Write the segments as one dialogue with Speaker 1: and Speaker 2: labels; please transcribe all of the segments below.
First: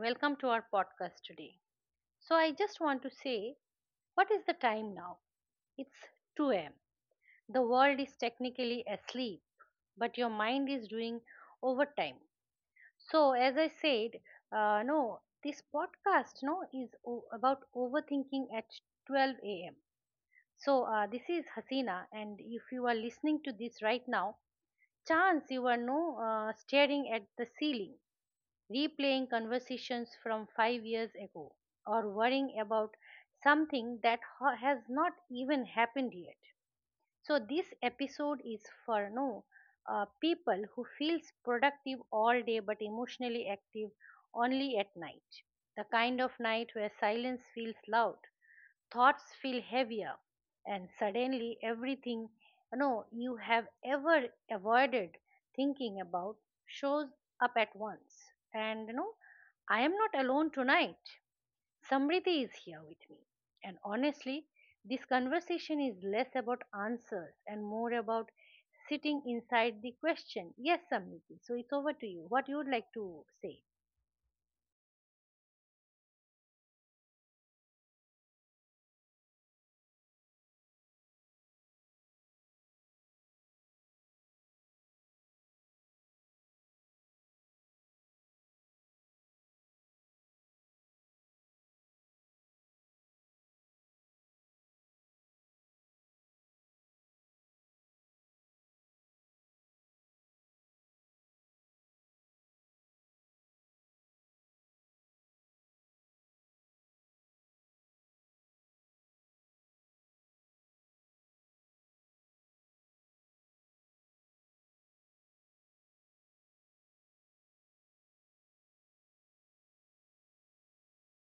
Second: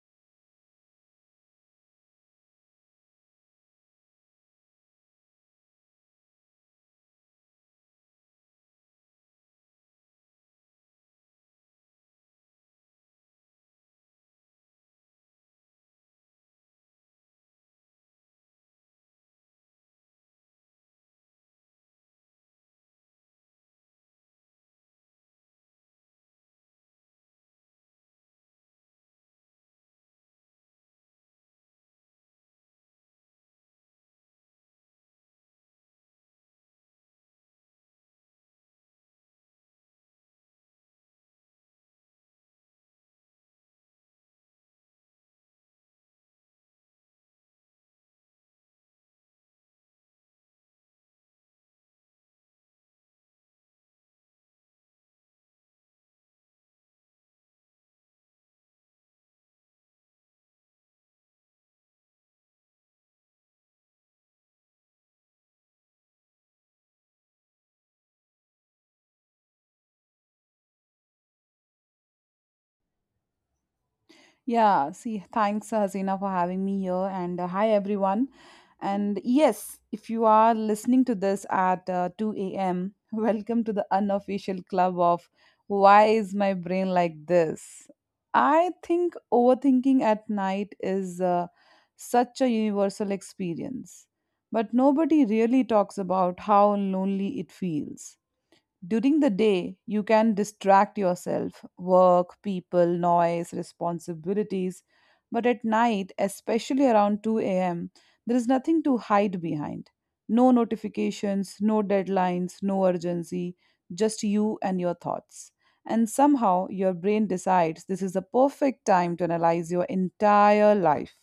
Speaker 1: welcome to our podcast today. So, I just want to say, what is the time now? It's 2 am. The world is technically asleep, but your mind is doing overtime. So, as I said, no, this podcast no is about overthinking at 12 am. So, this is Hasina, and if you are listening to this right now, chance you are no staring at the ceiling, replaying conversations from 5 years ago, or worrying about something that has not even happened yet. So this episode is for no people who feels productive all day but emotionally active only at night. The kind of night where silence feels loud, thoughts feel heavier, and suddenly everything you know you have ever avoided thinking about shows up at once. And you know, I am not alone tonight. Samriti is here with me. And honestly, this conversation is less about answers and more about sitting inside the question. Yes, Samriti. So it's over to you. What you would like to say?
Speaker 2: Yeah, see, thanks, Hasina, for having me here. And hi, everyone. And yes, if you are listening to this at 2 a.m., welcome to the unofficial club of Why is My Brain Like This? I think overthinking at night is such a universal experience, but nobody really talks about how lonely it feels. During the day, you can distract yourself, work, people, noise, responsibilities. But at night, especially around 2 a.m., there is nothing to hide behind. No notifications, no deadlines, no urgency, just you and your thoughts. And somehow your brain decides this is the perfect time to analyze your entire life,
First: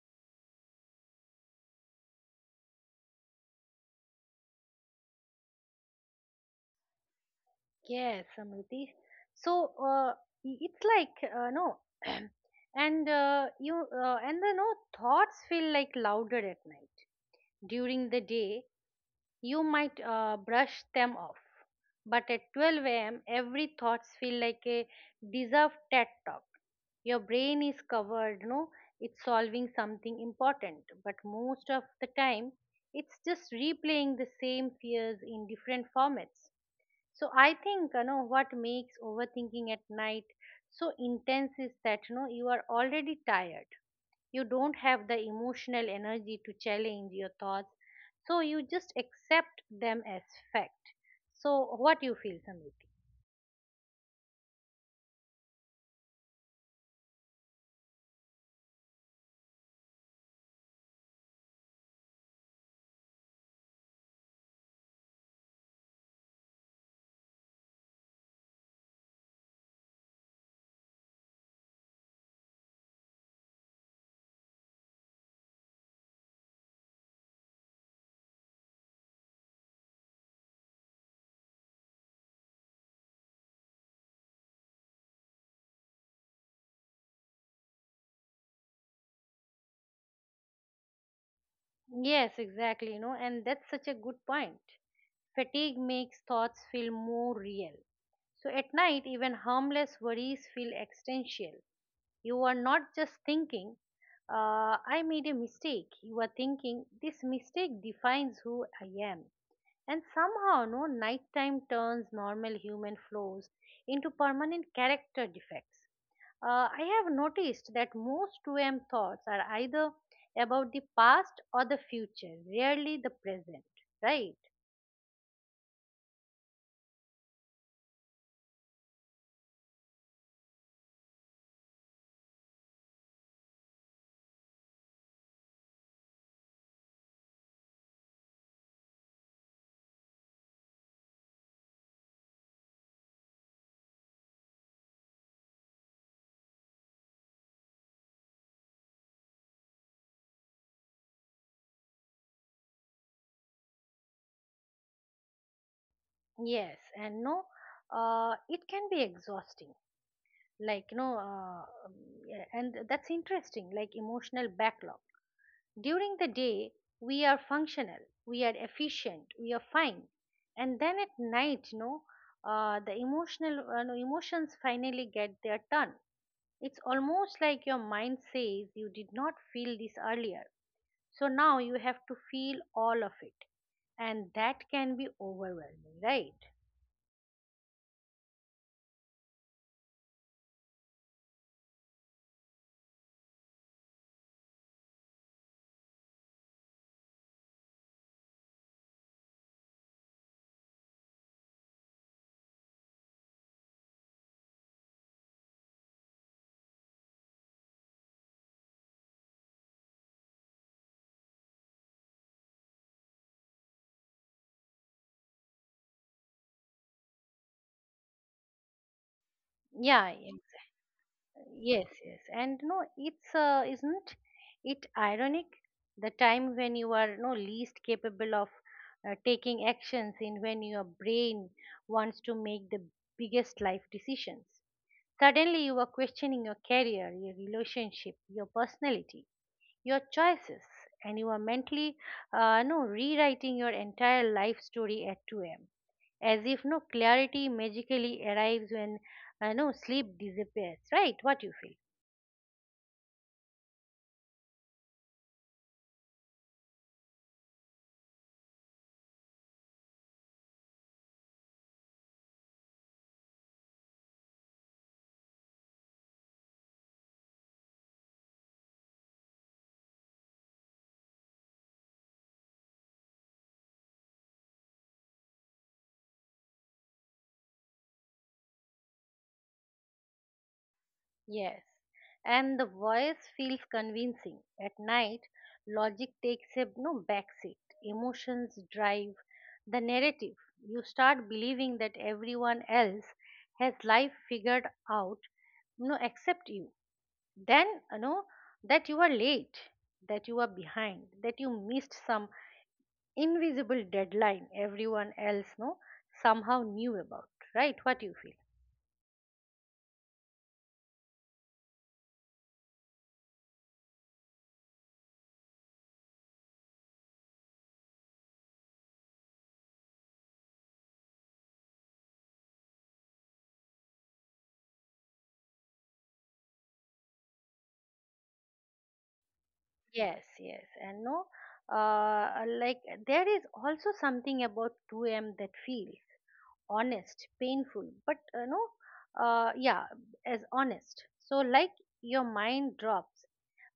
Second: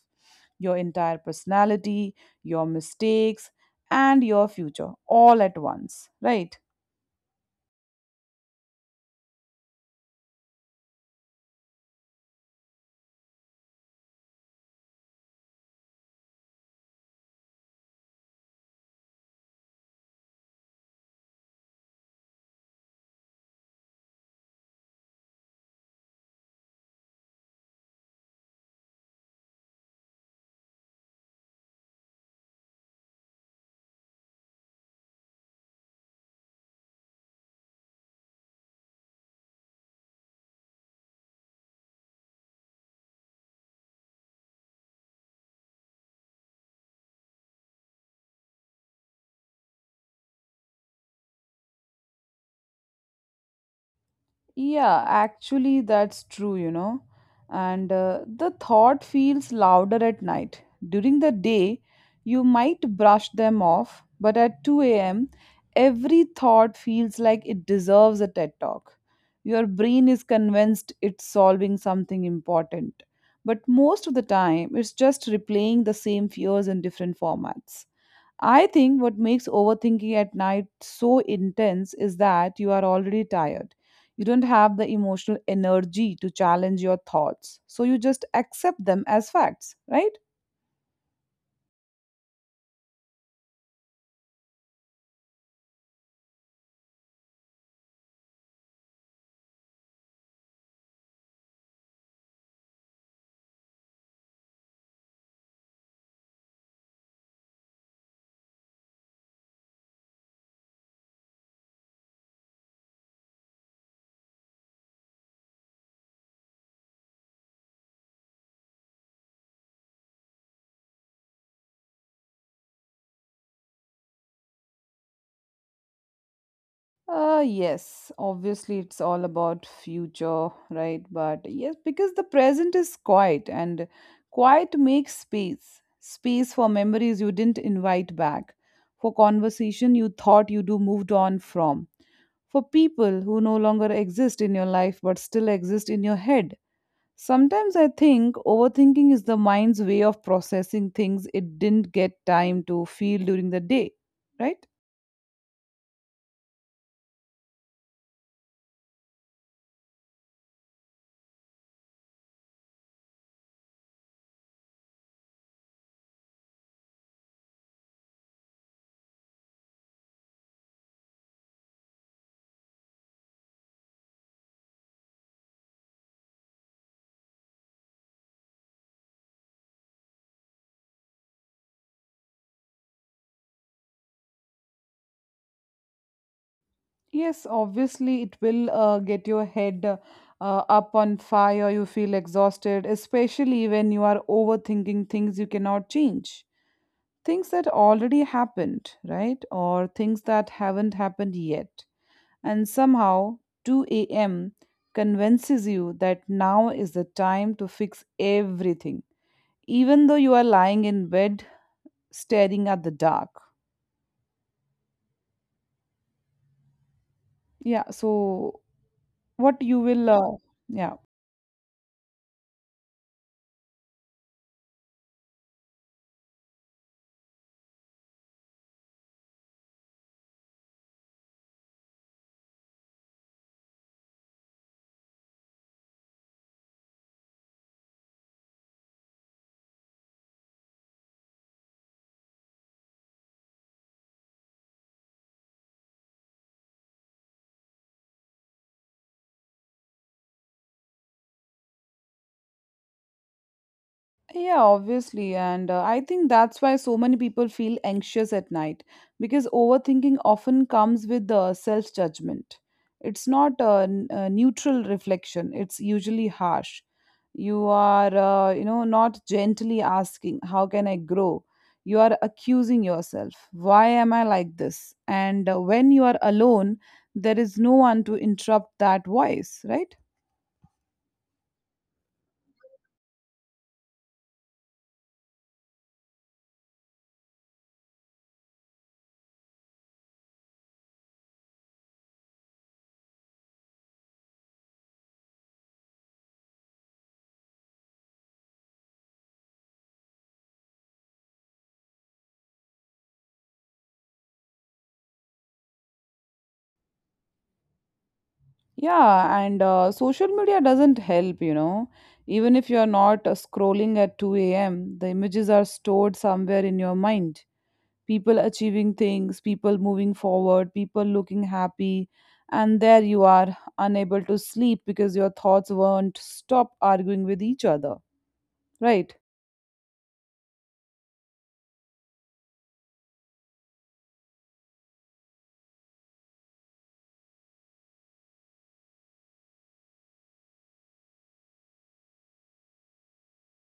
Speaker 2: your entire personality, your mistakes, and your future all at once, right?
Speaker 1: Yes, Samriti. So it's like no, and you and the no thoughts feel like louder at night. During the day, you might brush them off, but at 12 a.m., every thoughts feel like a deserved TED talk. Your brain is covered, no, it's solving something important, but most of the time, it's just replaying the same fears in different formats. So I think you know what makes overthinking at night so intense is that you know you are already tired. You don't have the emotional energy to challenge your thoughts, so you just accept them as fact. So what you feel, Samriti?
Speaker 2: Yeah, actually, that's true, you know. And the thought feels louder at night. During the day, you might brush them off, but at 2 a.m., every thought feels like it deserves a TED talk. Your brain is convinced it's solving something important, but most of the time, it's just replaying the same fears in different formats. I think what makes overthinking at night so intense is that you are already tired. You don't have the emotional energy to challenge your thoughts, so you just accept them as facts, right?
Speaker 1: Yes, exactly, you know, and that's such a good point. Fatigue makes thoughts feel more real, so at night even harmless worries feel existential. You are not just thinking, I made a mistake. You are thinking, this mistake defines who I am. And somehow, no, nighttime turns normal human flaws into permanent character defects. I have noticed that most 2 a.m. thoughts are either about the past or the future, rarely the present, right?
Speaker 2: Yes, obviously it's all about future, right? But yes, because the present is quiet and quiet makes space. Space for memories you didn't invite back, for conversation you thought you do moved on from for people who no longer exist in your life but still exist in your head. Sometimes I think overthinking is the mind's way of processing things it didn't get time to feel during the day, right?
Speaker 1: Yes, and no, it can be exhausting. Like you know yeah, and that's interesting, like emotional backlog. During the day we are functional, we are efficient, we are fine. And then at night, you know, the emotional no, emotions finally get their turn. It's almost like your mind says you did not feel this earlier, so now you have to feel all of it. And that can be overwhelming, right?
Speaker 2: Yes, obviously, it will get your head up on fire. You feel exhausted, especially when you are overthinking things you cannot change. Things that already happened, right? Or things that haven't happened yet. And somehow 2 a.m. convinces you that now is the time to fix everything, even though you are lying in bed staring at the dark. Yeah, so what you will,
Speaker 1: Yeah.
Speaker 2: yeah.
Speaker 1: Yes, yes, and no, it's isn't it ironic, the time when you are no least capable of taking actions in when your brain wants to make the biggest life decisions. Suddenly, you are questioning your career, your relationship, your personality, your choices, and you are mentally no rewriting your entire life story at 2 a.m. As if no clarity magically arrives when no sleep disappears. Right? What you feel?
Speaker 2: Yeah, obviously. And I think that's why so many people feel anxious at night because overthinking often comes with the self judgment. It's not a neutral reflection, it's usually harsh. You are, you know, not gently asking, how can I grow? You are accusing yourself. Why am I like this? And when you are alone, there is no one to interrupt that voice, right?
Speaker 1: Yes, and the voice feels convincing. At night, logic takes a no backseat. Emotions drive the narrative. You start believing that everyone else has life figured out, no, except you. Then, you know, that you are late, that you are behind, that you missed some invisible deadline everyone else, no, somehow knew about. Right? What do you feel?
Speaker 2: Yeah, and social media doesn't help, you know. Even if you're not scrolling at 2 a.m., the images are stored somewhere in your mind. People achieving things, people moving forward, people looking happy, and there you are, unable to sleep because your thoughts won't stop arguing with each other, right?
Speaker 1: Yes, yes, and no, uh, like there is also something about 2 a.m. that feels honest, painful, but no, yeah, as honest. So, like your mind drops,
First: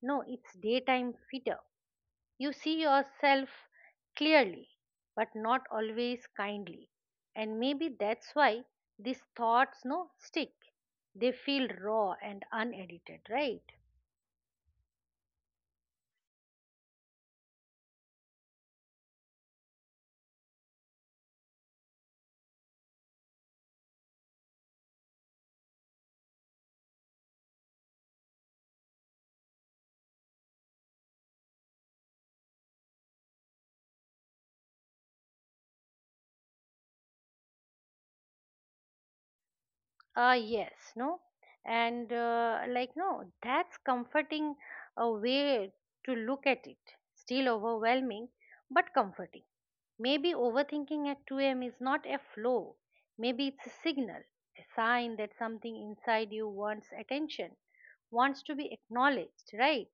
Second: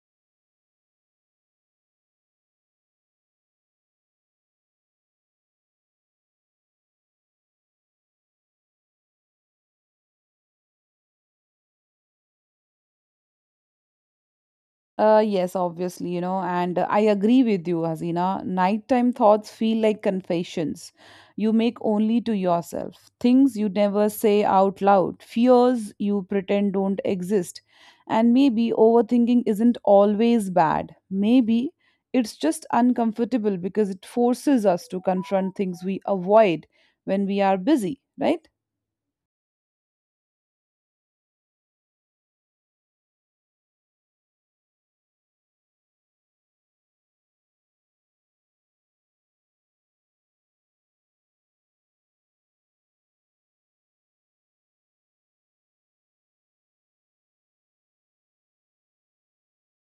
Speaker 1: no, it's daytime fitter. You see yourself clearly, but not always kindly, and maybe that's why these thoughts no stick. They feel raw and unedited, right?
Speaker 2: Yes, obviously, you know, and I agree with you, Hazina. Nighttime thoughts feel like confessions you make only to yourself, things you never say out loud, fears you pretend don't exist. And maybe overthinking isn't always bad. Maybe it's just uncomfortable because it forces us to confront things we avoid when we are busy, right?
Speaker 1: Yes, no, and like no, that's comforting a way to look at it. Still overwhelming, but comforting. Maybe overthinking at 2 a.m. is not a flaw. Maybe it's a signal, a sign that something inside you wants attention, wants to be acknowledged, right?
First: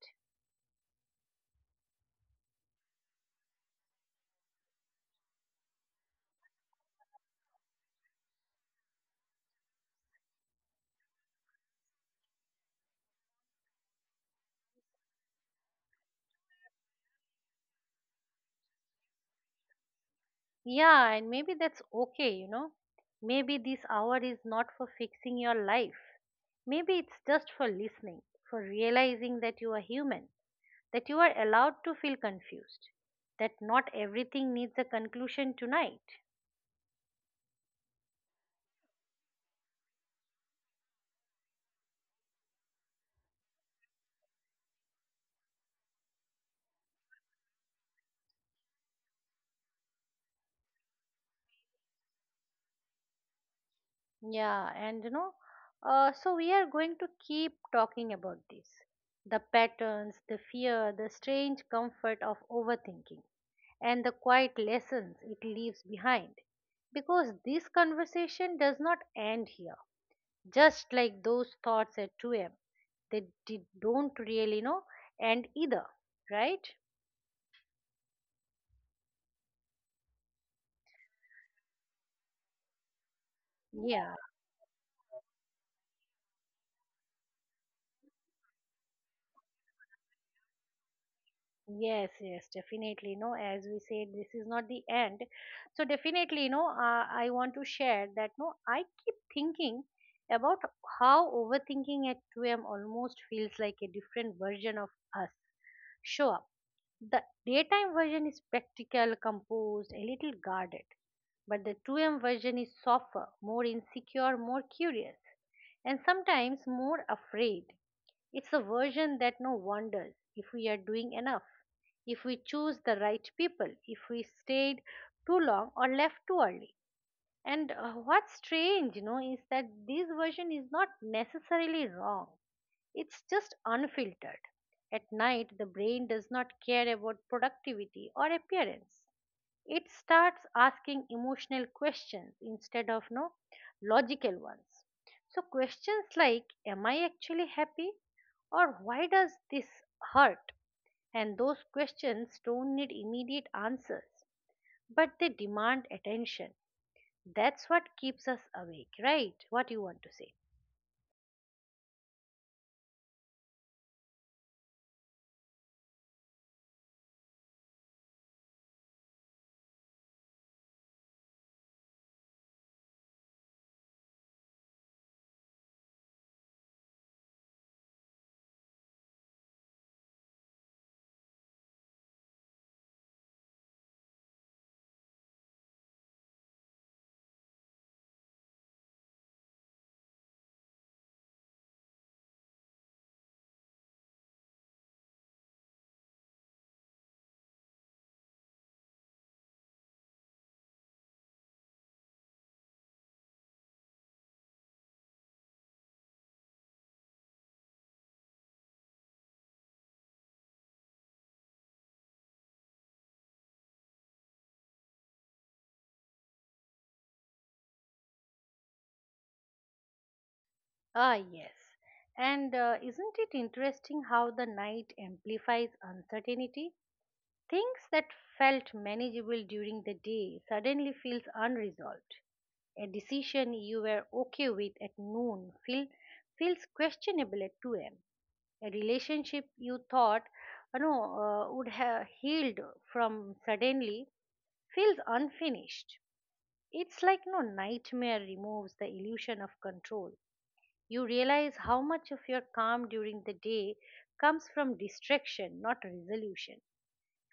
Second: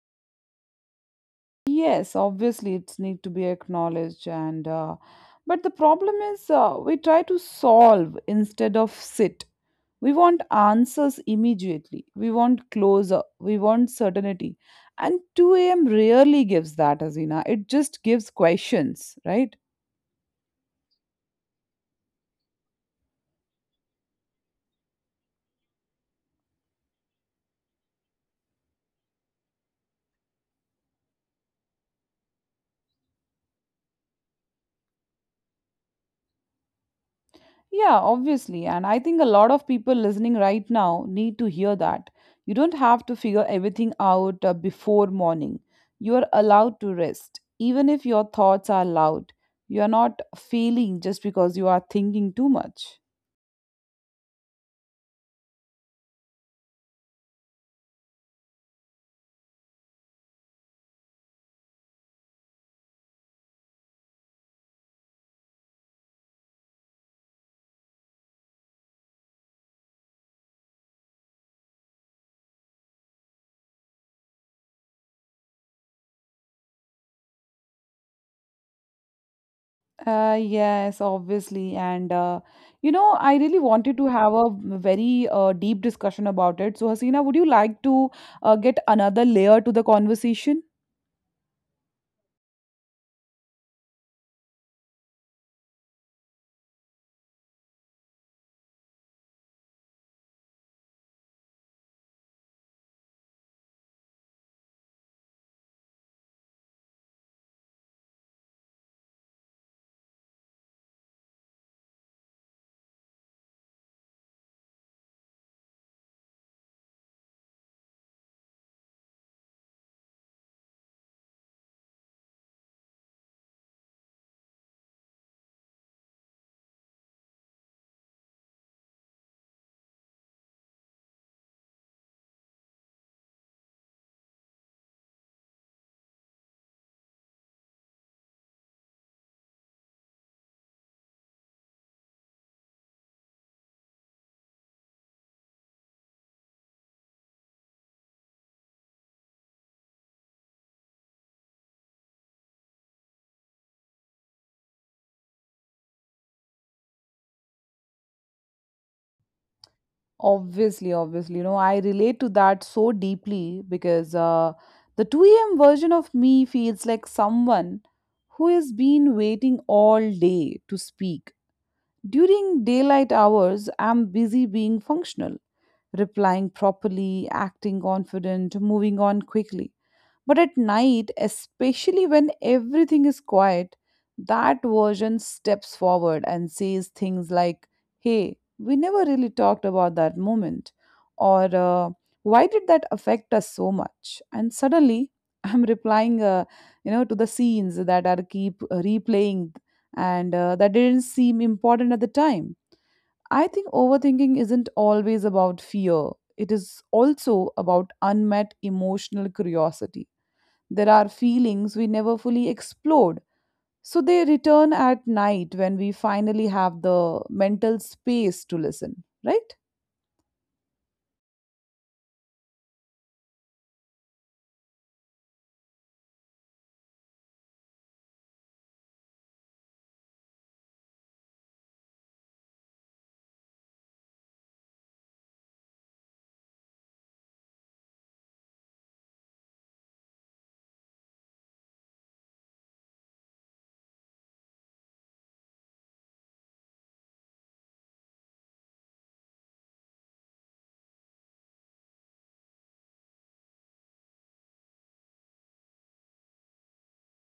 Speaker 2: Yes, obviously it's need to be acknowledged and but the problem is we try to solve instead of sit. We want answers immediately. We want closure. We want certainty. And 2 a.m. rarely gives that, Azina. It just gives questions, right?
Speaker 1: Yeah, and maybe that's okay, you know. Maybe this hour is not for fixing your life. Maybe it's just for listening, for realizing that you are human, that you are allowed to feel confused, that not everything needs a conclusion tonight.
Speaker 2: Yeah, obviously. And I think a lot of people listening right now need to hear that. You don't have to figure everything out before morning. You are allowed to rest, even if your thoughts are loud. You are not failing just because you are thinking too much.
Speaker 1: Yeah, and you know, so we are going to keep talking about this, the patterns, the fear, the strange comfort of overthinking, and the quiet lessons it leaves behind. Because this conversation does not end here, just like those thoughts at 2 am. They did, don't really know, and either, right?
Speaker 2: Yes, obviously. And, you know, I really wanted to
Speaker 1: Yeah.
Speaker 2: have a very deep discussion about it. So, Hasina, would you like to get another layer to the conversation?
Speaker 1: Yes, yes, definitely. No, as we said, this is not the end. So definitely, no, I want to share that. No, I keep thinking about how overthinking at 2 a.m. almost feels like a different version of us show up. The daytime version is practical, composed, a little guarded, but the 2 a.m. version is softer, more insecure, more curious, and sometimes more afraid. It's a version that no wonders if we are doing enough, if we choose the right people, if we stayed too long or left too early. And what's strange, you know, is that this version is not necessarily wrong. It's just unfiltered. At night, the brain does not care about productivity or appearance. It starts asking emotional questions instead of no logical ones. So questions like, am I actually happy, or why does this hurt? And those questions don't need immediate answers, but they demand attention. That's what keeps us awake, right? What you want to say?
Speaker 2: Obviously, obviously. You know, I relate to that so deeply because the 2 a.m. version of me feels like someone who has been waiting all day to speak. During daylight hours, I'm busy being functional replying properly, acting confident, moving on quickly. But at night, especially when everything is quiet, that version steps forward and says things like, hey, we never really talked about that moment, or why did that affect us so much? And suddenly, I'm replying, you know, to the scenes that are keep replaying and that didn't seem important at the time. I think overthinking isn't always about fear. It is also about unmet emotional curiosity. There are feelings we never fully explored, so they return at night when we finally have the mental space to listen, right?
Speaker 1: Ah, yes. And isn't it interesting how the night amplifies uncertainty? Things that felt manageable during the day suddenly feels unresolved. A decision you were okay with at noon feels questionable at 2 a.m. A relationship you thought you know would have healed from suddenly feels unfinished. It's like no nightmare removes the illusion of control. You realize how much of your calm during the day comes from distraction, not resolution.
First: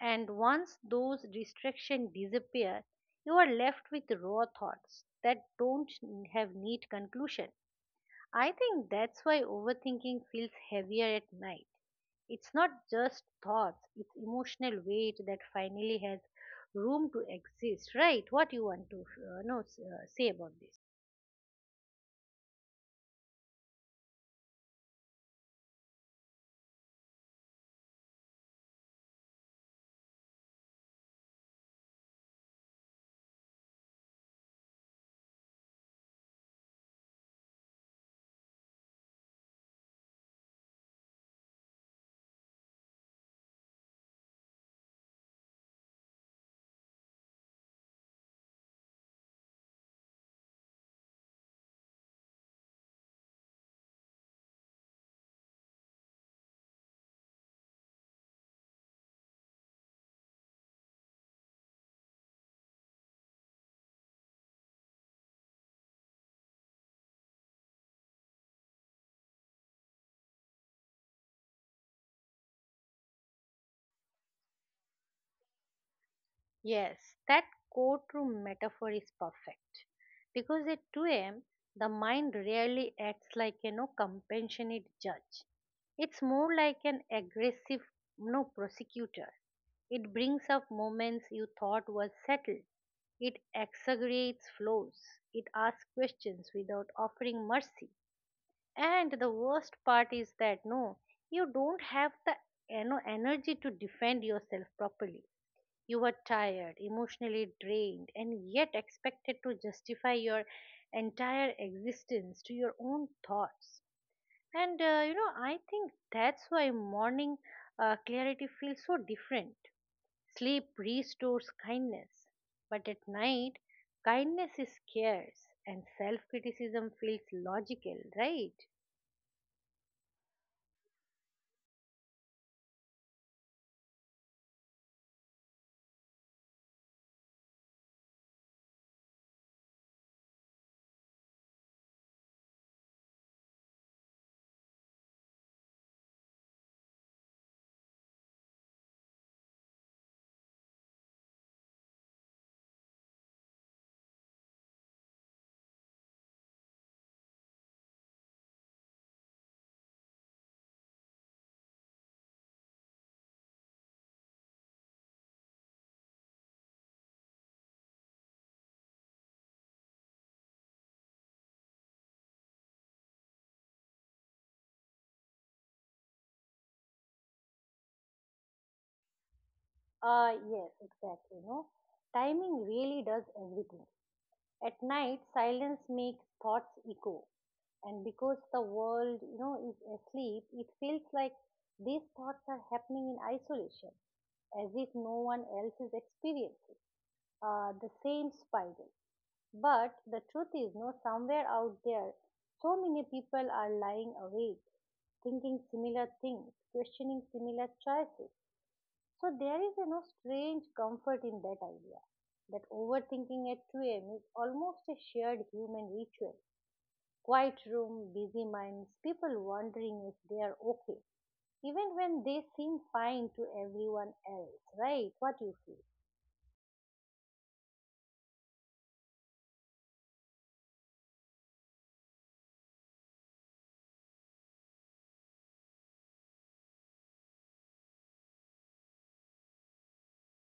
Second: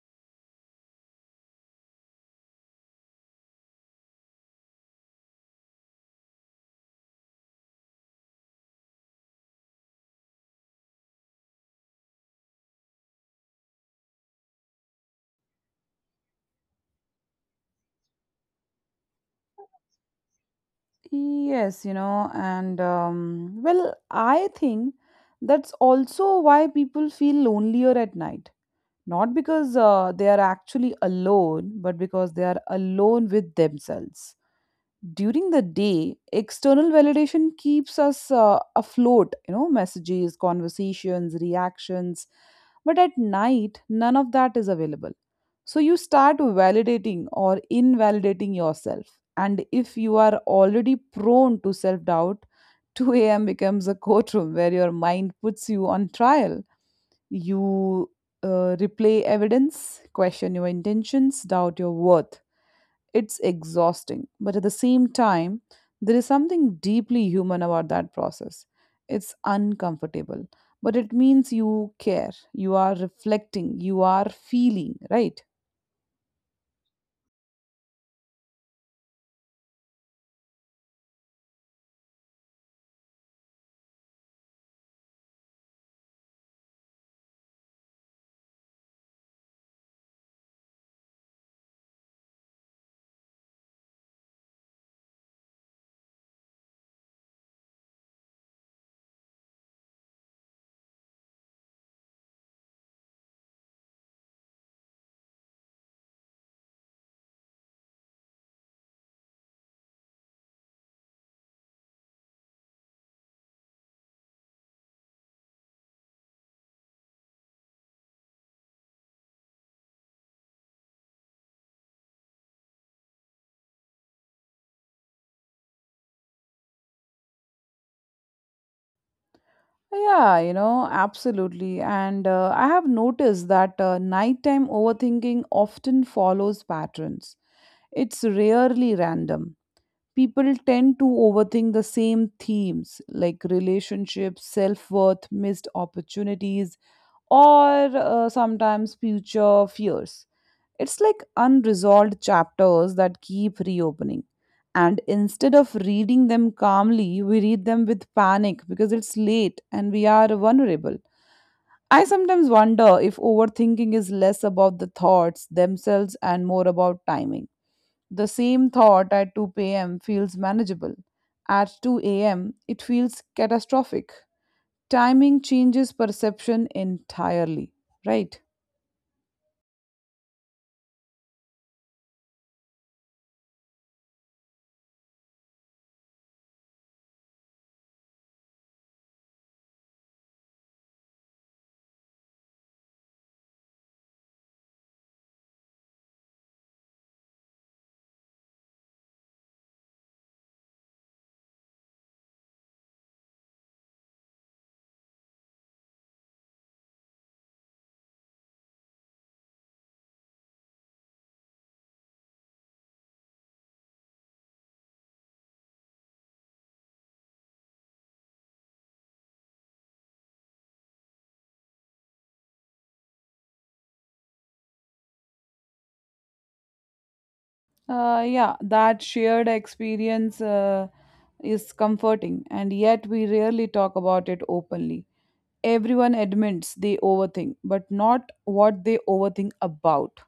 Speaker 1: And once those distractions disappear, you are left with raw thoughts that don't have neat conclusion. I think that's why overthinking feels heavier at night. It's not just thoughts, it's emotional weight that finally has room to exist, right? What you want to know, say about this?
Speaker 2: Yes, you know, and well, I think that's also why people feel lonelier at night. Not because they are actually alone, but because they are alone with themselves. During the day, external validation keeps us afloat, you know, messages, conversations, reactions. But at night, none of that is available. So you start validating or invalidating yourself. And if you are already prone to self doubt, 2 a.m. becomes a courtroom where your mind puts you on trial. You replay evidence, question your intentions, doubt your worth. It's exhausting, but at the same time, there is something deeply human about that process. It's uncomfortable, but it means you care, you are reflecting, you are feeling, right?
Speaker 1: Yes, that courtroom metaphor is perfect because at 2 a.m. the mind rarely acts like a no compassionate judge. It's more like an aggressive no prosecutor. It brings up moments you thought was settled. It exaggerates flaws. It asks questions without offering mercy. And the worst part is that no, you don't have the, you know, energy to defend yourself properly. You were tired, emotionally drained, and yet expected to justify your entire existence to your own thoughts. And you know, I think that's why morning clarity feels so different. Sleep restores kindness, but at night, kindness is scarce and self criticism feels logical, right?
Speaker 2: Yeah, you know, absolutely. And I have noticed that nighttime overthinking often follows patterns. It's rarely random. People tend to overthink the same themes like relationships, self worth, missed opportunities, or sometimes future fears. It's like unresolved chapters that keep reopening. And instead of reading them calmly, we read them with panic because it's late and we are vulnerable. I sometimes wonder if overthinking is less about the thoughts themselves and more about timing the same thought at 2 p.m. feels manageable. At 2 a.m., it feels catastrophic. Timing changes perception entirely, right?
Speaker 1: Yes, exactly. No, timing really does everything. At night, silence makes thoughts echo. And because the world, you know, is asleep, it feels like these thoughts are happening in isolation, as if no one else is experiencing the same spiral. But the truth is, no, somewhere out there, so many people are lying awake, thinking similar things, questioning similar choices. So there is a no strange comfort in that idea that overthinking at 2 a.m. is almost a shared human ritual. Quiet room, busy minds, people wondering if they are okay, even when they seem fine to everyone else, right? What you feel?
Speaker 2: Yeah, that shared experience is comforting, and yet we rarely talk about it openly. Everyone admits they overthink, but not what they overthink about.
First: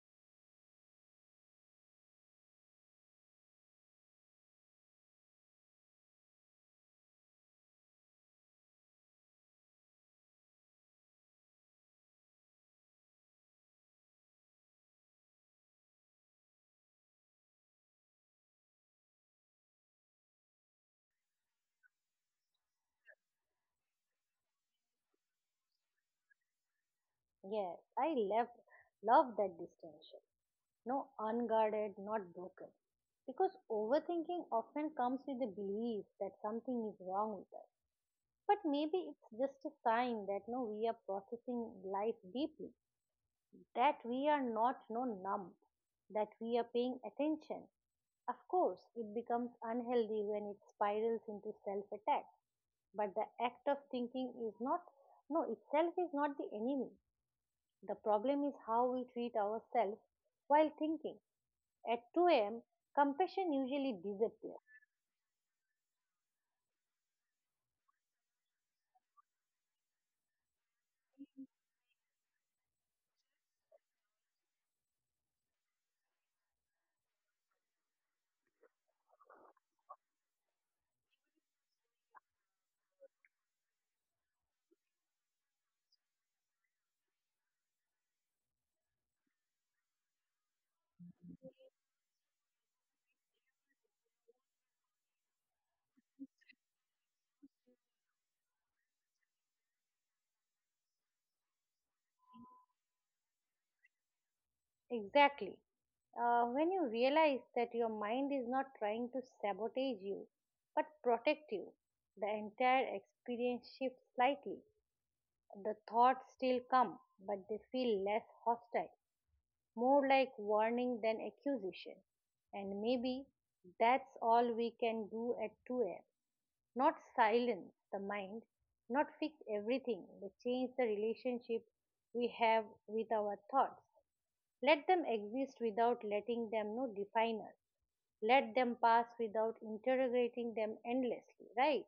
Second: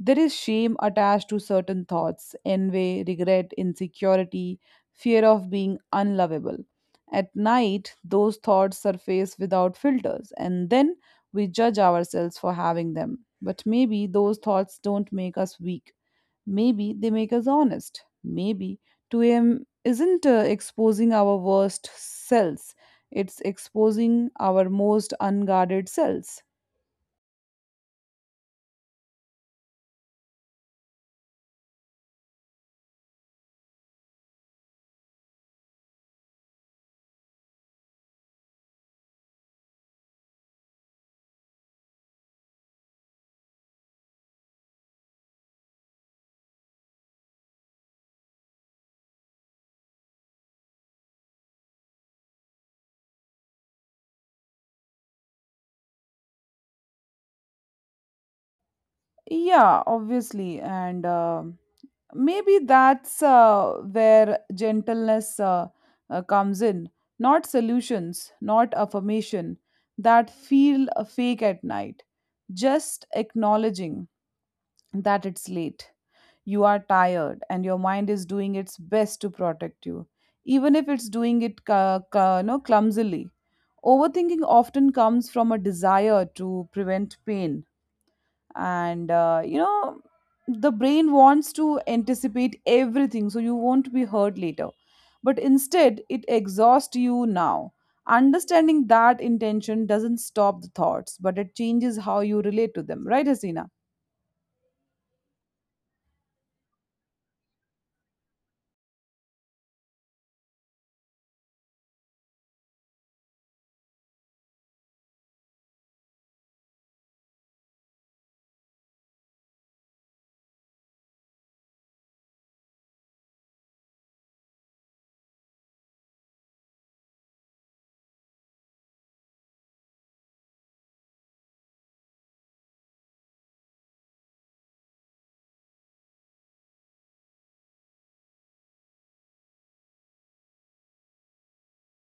Speaker 2: There is shame attached to certain thoughts envy, regret, insecurity, fear of being unlovable. At night, those thoughts surface without filters, and then we judge ourselves for having them. But maybe those thoughts don't make us weak. Maybe they make us honest. Maybe 2 a.m. isn't exposing our worst selves, it's exposing our most unguarded selves.
Speaker 1: Yes, I love, love that distinction. No unguarded, not broken. Because overthinking often comes with the belief that something is wrong with us. But maybe it's just a sign that no, we are processing life deeply, that we are not no numb, that we are paying attention. Of course, it becomes unhealthy when it spirals into self-attack. But the act of thinking is not no itself is not the enemy. The problem is how we treat
Speaker 2: Yeah,
Speaker 1: ourselves
Speaker 2: obviously.
Speaker 1: while
Speaker 2: And.
Speaker 1: thinking.
Speaker 2: um
Speaker 1: At 2
Speaker 2: maybe
Speaker 1: a.m.,
Speaker 2: that's
Speaker 1: compassion usually
Speaker 2: where
Speaker 1: disappears.
Speaker 2: gentleness comes in, not solutions, not affirmation that feel fake at night, just acknowledging that it's late, you are tired and your mind is doing its best to protect you, even if it's doing it you know, clumsily. Overthinking often comes from a desire to prevent pain, and you know, the brain wants to anticipate everything so you won't be hurt later, but instead it exhausts you now. Understanding that intention doesn't stop the thoughts, but it changes how you relate to them, right, Hasina?
Speaker 1: Exactly. When you realize that your mind is not trying to sabotage you but protect you, the entire experience shifts slightly. The thoughts still come, but they feel less hostile, more like warning than accusation. And maybe that's all we can do at 2am. Not silence the mind, not fix everything, but change the relationship we have with our thoughts. Let them exist without letting them know define us. Let them pass without interrogating them endlessly, right?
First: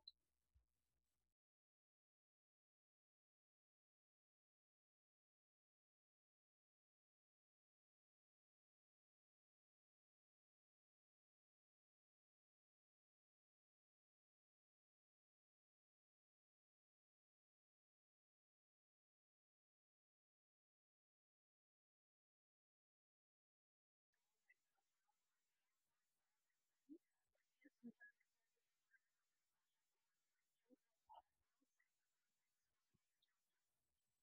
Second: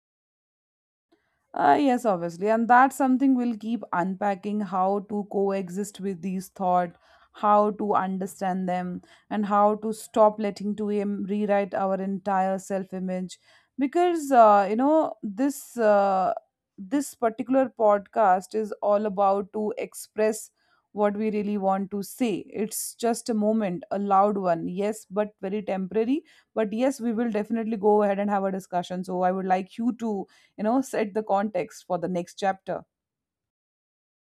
Speaker 2: Yes, obviously. And that's something we'll keep unpacking, how to coexist with these thought, how to understand them, and how to stop letting rewrite our entire self-image. Because you know, this particular podcast is all about to express what we really want to say. It's just a moment, a loud one, yes, but very temporary. But yes, we will definitely go ahead and have a discussion. So I would like you to, you know, set the context for the next chapter.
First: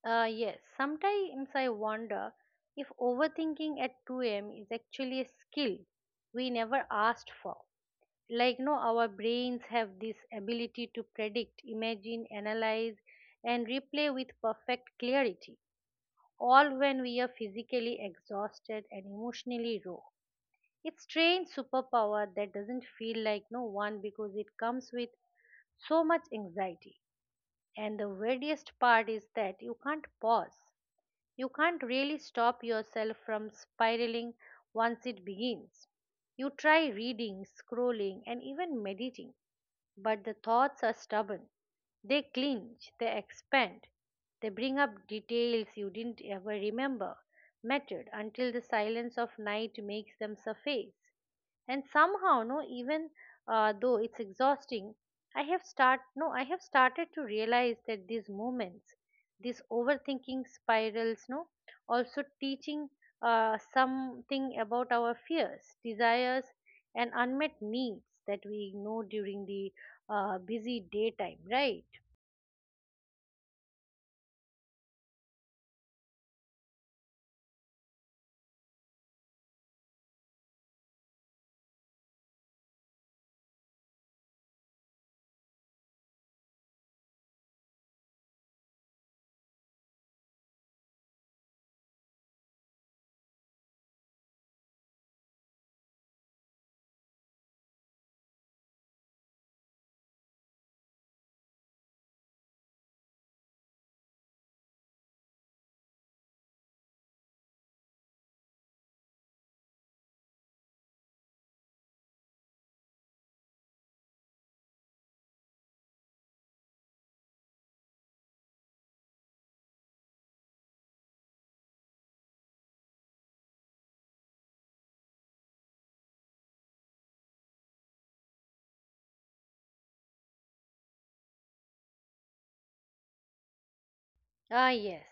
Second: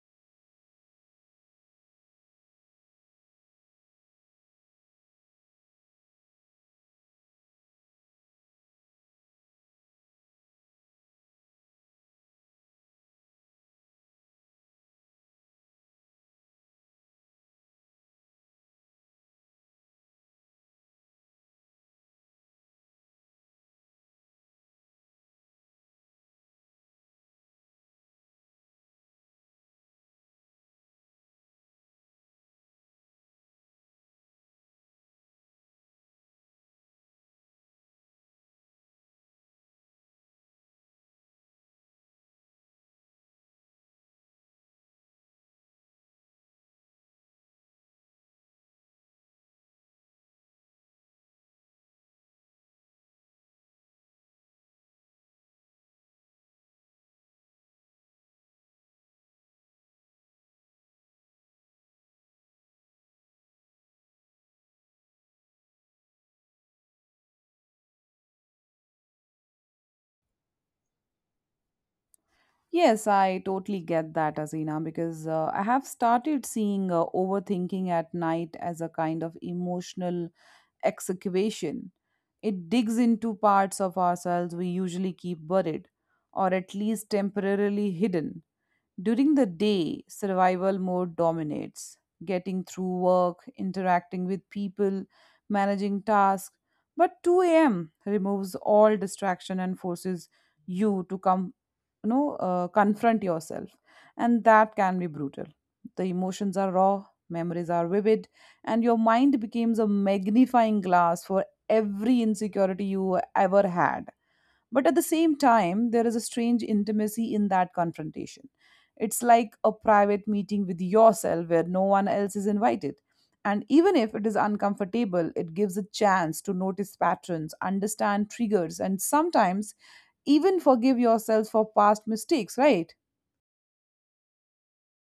Speaker 1: Yes, sometimes I wonder if overthinking at 2 a.m. is actually a skill we never asked for. Like, no, our brains have this ability to predict, imagine, analyze, and replay with perfect clarity, all when we are physically exhausted and emotionally raw. It's strange superpower that doesn't feel like no one because it comes with so much anxiety. And the weirdest part is that you can't pause. You can't really stop yourself from spiraling once it begins. You try reading, scrolling, and even meditating, but the thoughts are stubborn. They clinch, they expand, they bring up details you didn't ever remember mattered until the silence of night makes them surface. And somehow, no, even though it's exhausting, I have start no, I have started to realize that these moments, these overthinking spirals, no, also teaching something about our fears, desires, and unmet needs that we ignore during the busy daytime, right?
Speaker 2: Yes, I totally get that, Azina, because I have started seeing overthinking at night as a kind of emotional excavation. It digs into parts of ourselves we usually keep buried, or at least temporarily hidden. During the day, survival mode dominates, getting through work, interacting with people, managing tasks. But 2 a.m. removes all distraction and forces you to you know, confront yourself. And that can be brutal. The emotions are raw, memories are vivid, and your mind becomes a magnifying glass for every insecurity you ever had, but at the same time, there is a strange intimacy in that confrontation. It's like a private meeting with yourself where no one else is invited. And even if it is uncomfortable, it gives a chance to notice patterns, understand triggers, and sometimes even forgive yourself for past mistakes, right?
Speaker 1: Ah, yes.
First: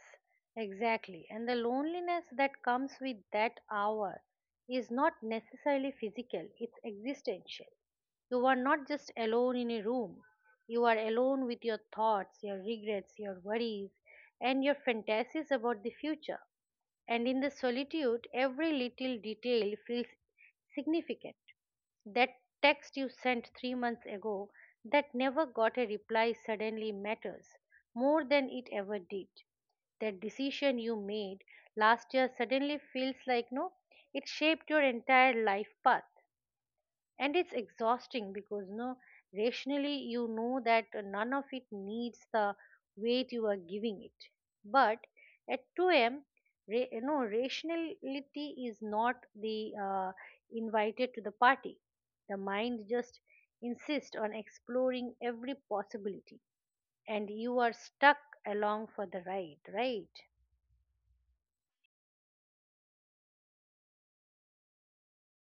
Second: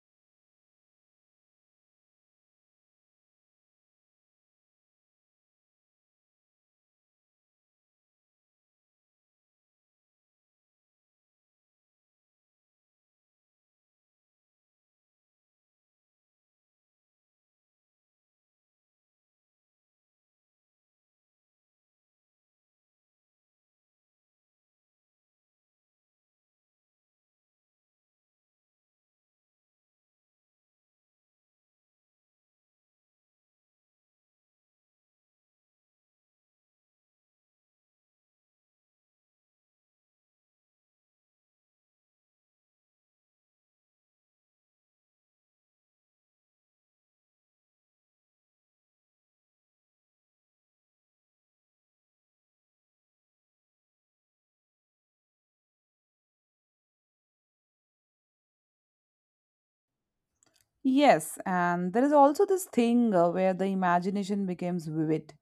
Speaker 1: Exactly. And the loneliness that comes with that hour is not necessarily physical, it's existential. You are not just alone in a room, you are alone with your thoughts, your regrets, your worries, and your fantasies about the future. And in the solitude, every little detail feels significant. That text you sent three months ago that never got a reply suddenly matters more than it ever did. That decision you made last year suddenly feels like no, it shaped your entire life path, and it's exhausting because no, rationally you know that none of it needs the weight you are giving it. But at 2 a.m., rationality is not the invited to the party. The mind just insists on exploring every possibility, and you are stuck along for the ride, right?
Speaker 2: Yes, and there is also this thing where the imagination becomes vivid.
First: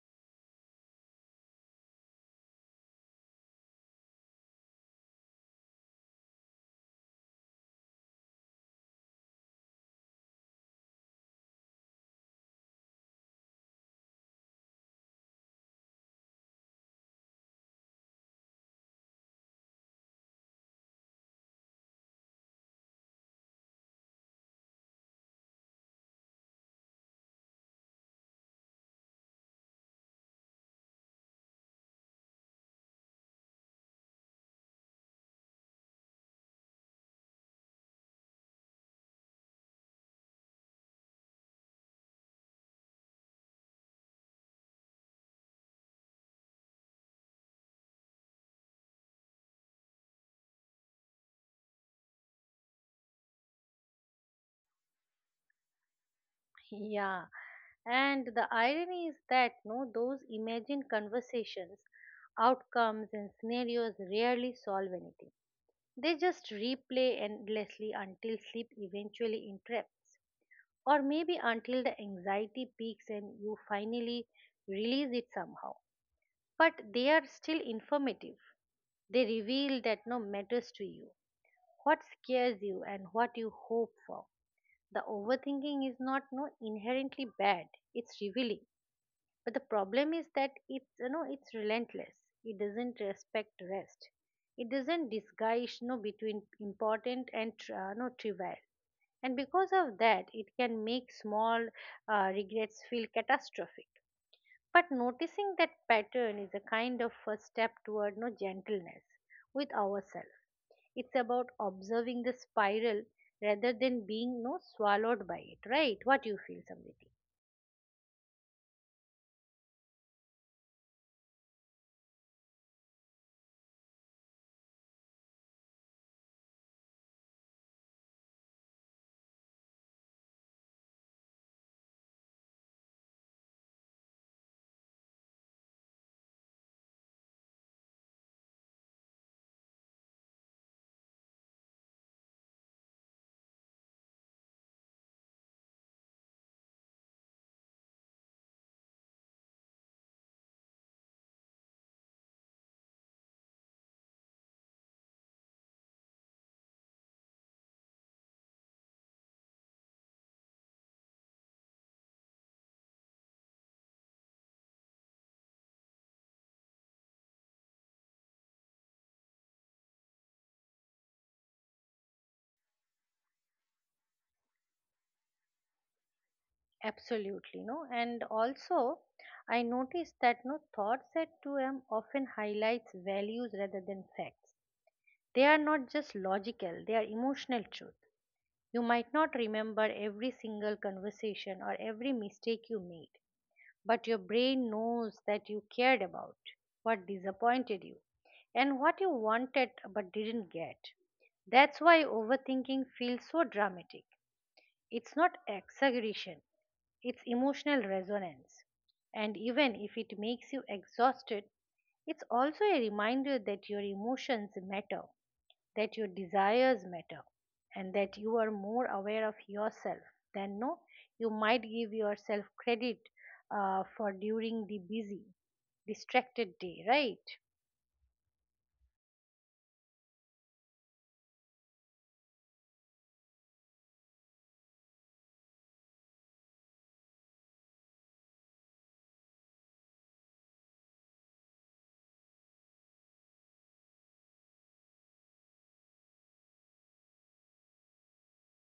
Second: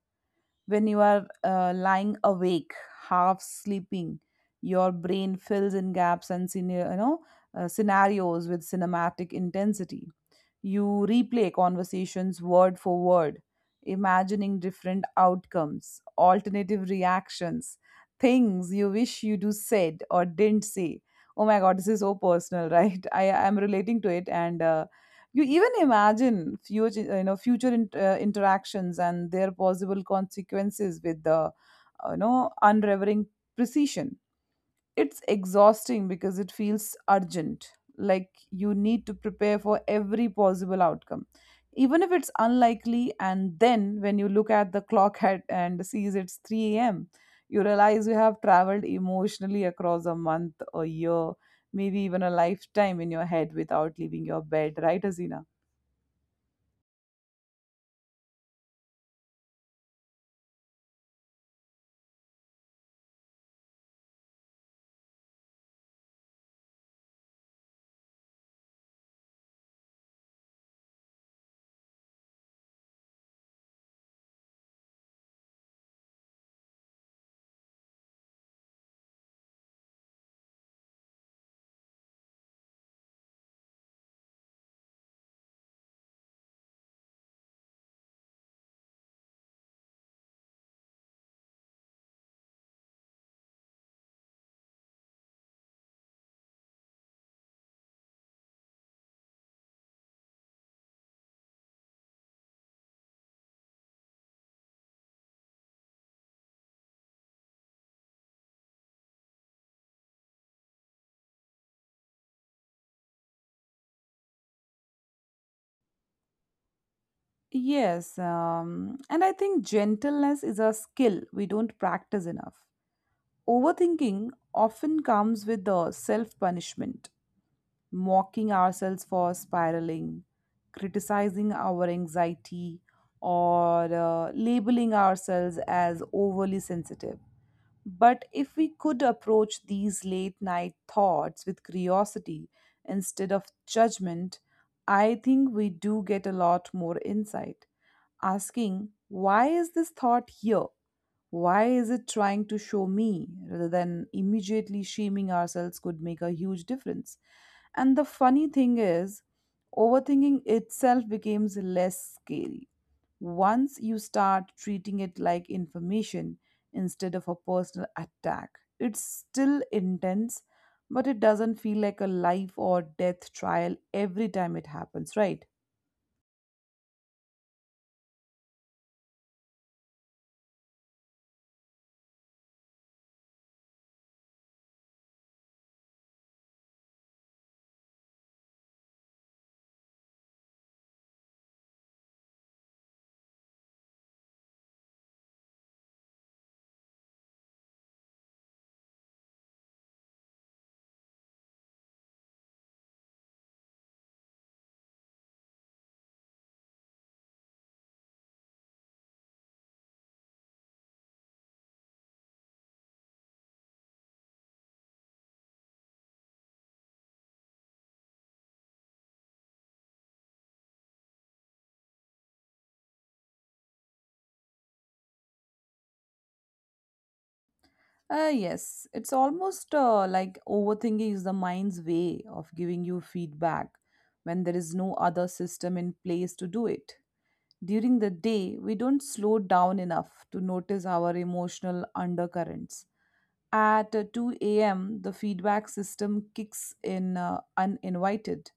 Speaker 2: When you are lying awake, half sleeping, your brain fills in gaps and you know, scenarios with cinematic intensity. You replay conversations word for word, imagining different outcomes, alternative reactions, things you wish you do said or didn't say. Oh my god, this is so personal, right? I am relating to it, and you even imagine future, you know, future in, interactions and their possible consequences with the unrevering precision. It's exhausting because it feels urgent, like you need to prepare for every possible outcome, even if it's unlikely. And then when you look at the clock at, and sees it's 3 a.m., you realize you have traveled emotionally across a month, a year, maybe even a lifetime in your head without leaving your bed, right, Azina?
Speaker 1: Yeah. And the irony is that no, those imagined conversations, outcomes, and scenarios rarely solve anything. They just replay endlessly until sleep eventually interrupts, or maybe until the anxiety peaks and you finally release it somehow. But they are still informative. They reveal that no matters to you, what scares you, and what you hope for. The overthinking is not no inherently bad. It's revealing, but the problem is that it's you know it's relentless. It doesn't respect rest. It doesn't disguise between important and no trivial. And because of that, it can make small regrets feel catastrophic. But noticing that pattern is a kind of first step toward no gentleness with ourselves. It's about observing the spiral rather than being no swallowed by it, right? What you feel, Samriti?
Speaker 2: Yes, and I think gentleness is a skill we don't practice enough. Overthinking often comes with the self punishment, mocking ourselves for spiraling, criticizing our anxiety, or labeling ourselves as overly sensitive. But if we could approach these late night thoughts with curiosity instead of judgment, I think we do get a lot more insight. Asking, why is this thought here? Why is it trying to show me rather than immediately shaming ourselves could make a huge difference? And the funny thing is, overthinking itself becomes less scary once you start treating it like information instead of a personal attack. It's still intense, but it doesn't feel like a life or death trial every time it happens, right?
Speaker 1: Absolutely, no. And also, I noticed that no thoughts at 2M often highlights values rather than facts. They are not just logical, they are emotional truth. You might not remember every single conversation or every mistake you made, but your brain knows that you cared about what disappointed you and what you wanted but didn't get. That's why overthinking feels so dramatic. It's not exaggeration, it's emotional resonance. And even if it makes you exhausted, it's also a reminder that your emotions matter, that your desires matter, and that you are more aware of yourself than no you might give yourself credit for during the busy, distracted day, right?
Speaker 2: Yes, it's almost like overthinking is the mind's way of giving you feedback when there is no other system in place to do it. During the day, we don't slow down enough to notice our emotional undercurrents. At 2 a.m., the feedback system kicks in uninvited.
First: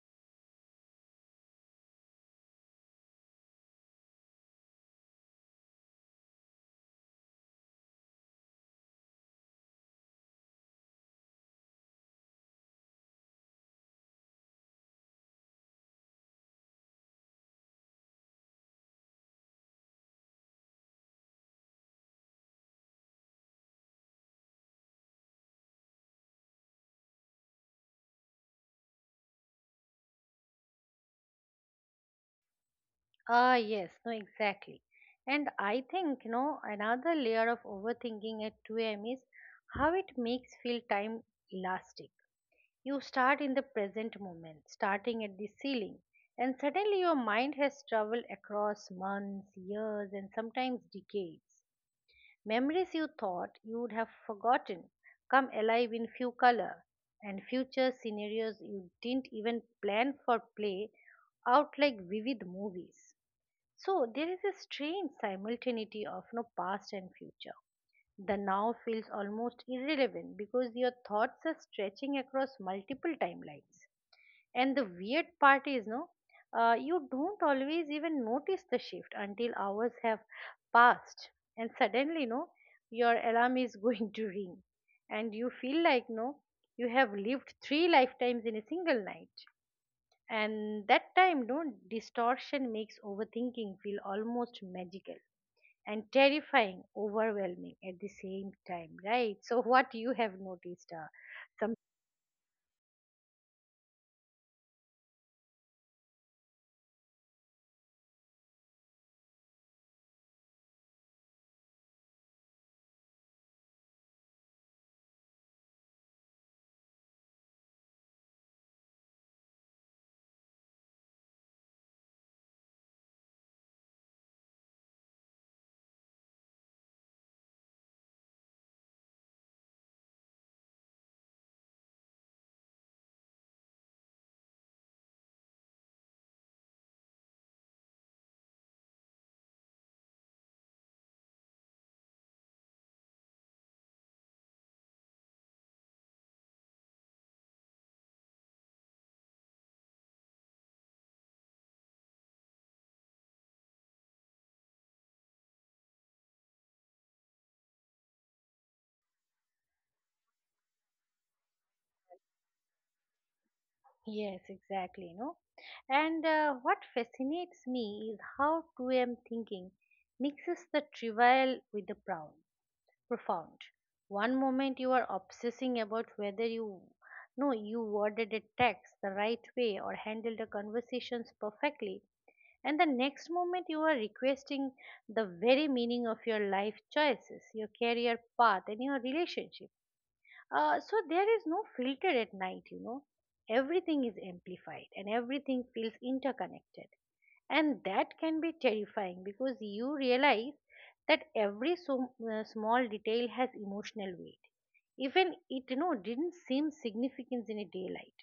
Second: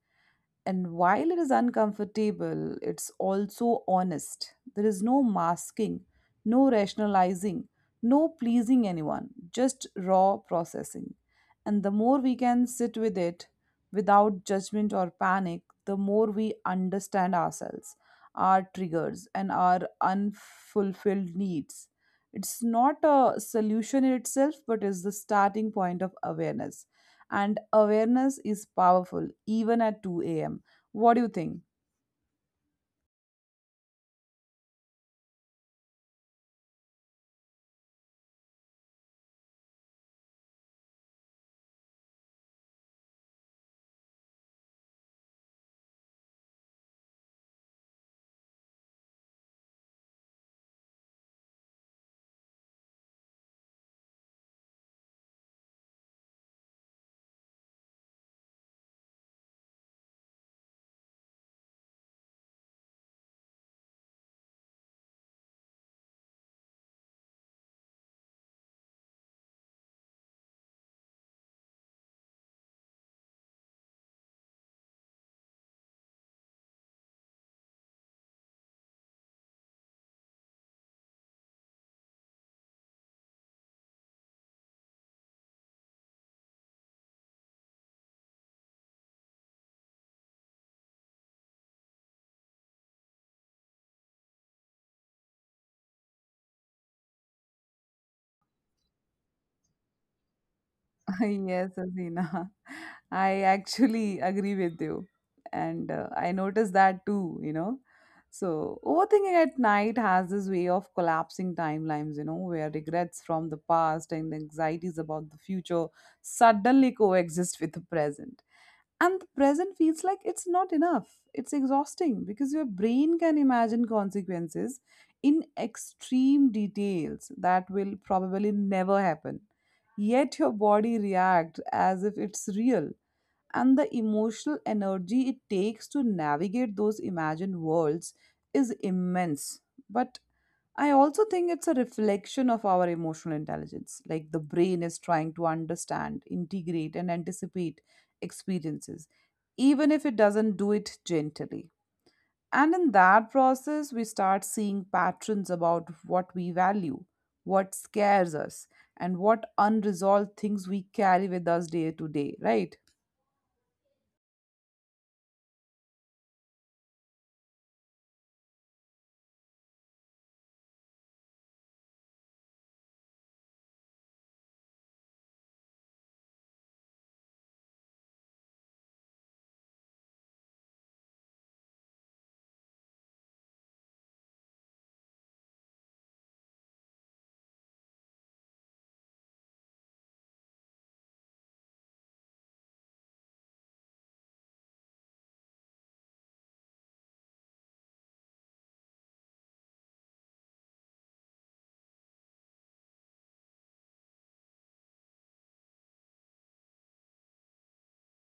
Speaker 2: And while it is uncomfortable, it's also honest. There is no masking, no rationalizing, no pleasing anyone, just raw processing. And the more we can sit with it without judgment or panic, the more we understand ourselves, our triggers, and our unfulfilled needs. It's not a solution in itself, but is the starting point of awareness, and awareness is powerful even at 2 a.m. What do you think?
Speaker 1: Ah, yes, no, exactly. And I think, you know, another layer of overthinking at 2 a.m. is how it makes feel time lasting. You start in the present moment, starting at the ceiling, and suddenly your mind has traveled across months, years, and sometimes decades. Memories you thought you would have forgotten come alive in few color, and future scenarios you didn't even plan for play out like vivid movies. So there is a strange simultaneity of no past and future. The now feels almost irrelevant because your thoughts are stretching across multiple timelines. And the weird part is, no, you don't always even notice the shift until hours have passed, and suddenly, no, your alarm is going to ring, and you feel like, no, you have lived three lifetimes in a single night. And that time, no, distortion makes overthinking feel almost magical and terrifying, overwhelming at the same time, right? So, what you have noticed,
Speaker 2: Yes,
Speaker 1: some
Speaker 2: Asina. I actually agree with you. And I noticed that too, you know. So, overthinking at night has this way of collapsing timelines, you know, where regrets from the past and anxieties about the future suddenly coexist with the present. And the present feels like it's not enough. It's exhausting because your brain can imagine consequences in extreme details that will probably never happen. Yet your body reacts as if it's real. And the emotional energy it takes to navigate those imagined worlds is immense. But I also think it's a reflection of our emotional intelligence. Like the brain is trying to understand, integrate, and anticipate experiences, even if it doesn't do it gently. And in that process, we start seeing patterns about what we value, what scares us, and what unresolved things we carry with us day to day, right?
Speaker 1: Yes, exactly, you know. And what fascinates me is how 2M thinking mixes the trivial with the profound. Profound. One moment you are obsessing about whether you no you worded a text the right way or handled the conversations perfectly, and the next moment you are requesting the very meaning of your life choices, your career path, and your relationship. So there is no filter at night, you know. Everything is amplified and everything feels interconnected. And that can be terrifying because you realize that every so, small detail has emotional weight. Even it didn't seem significant in a daylight.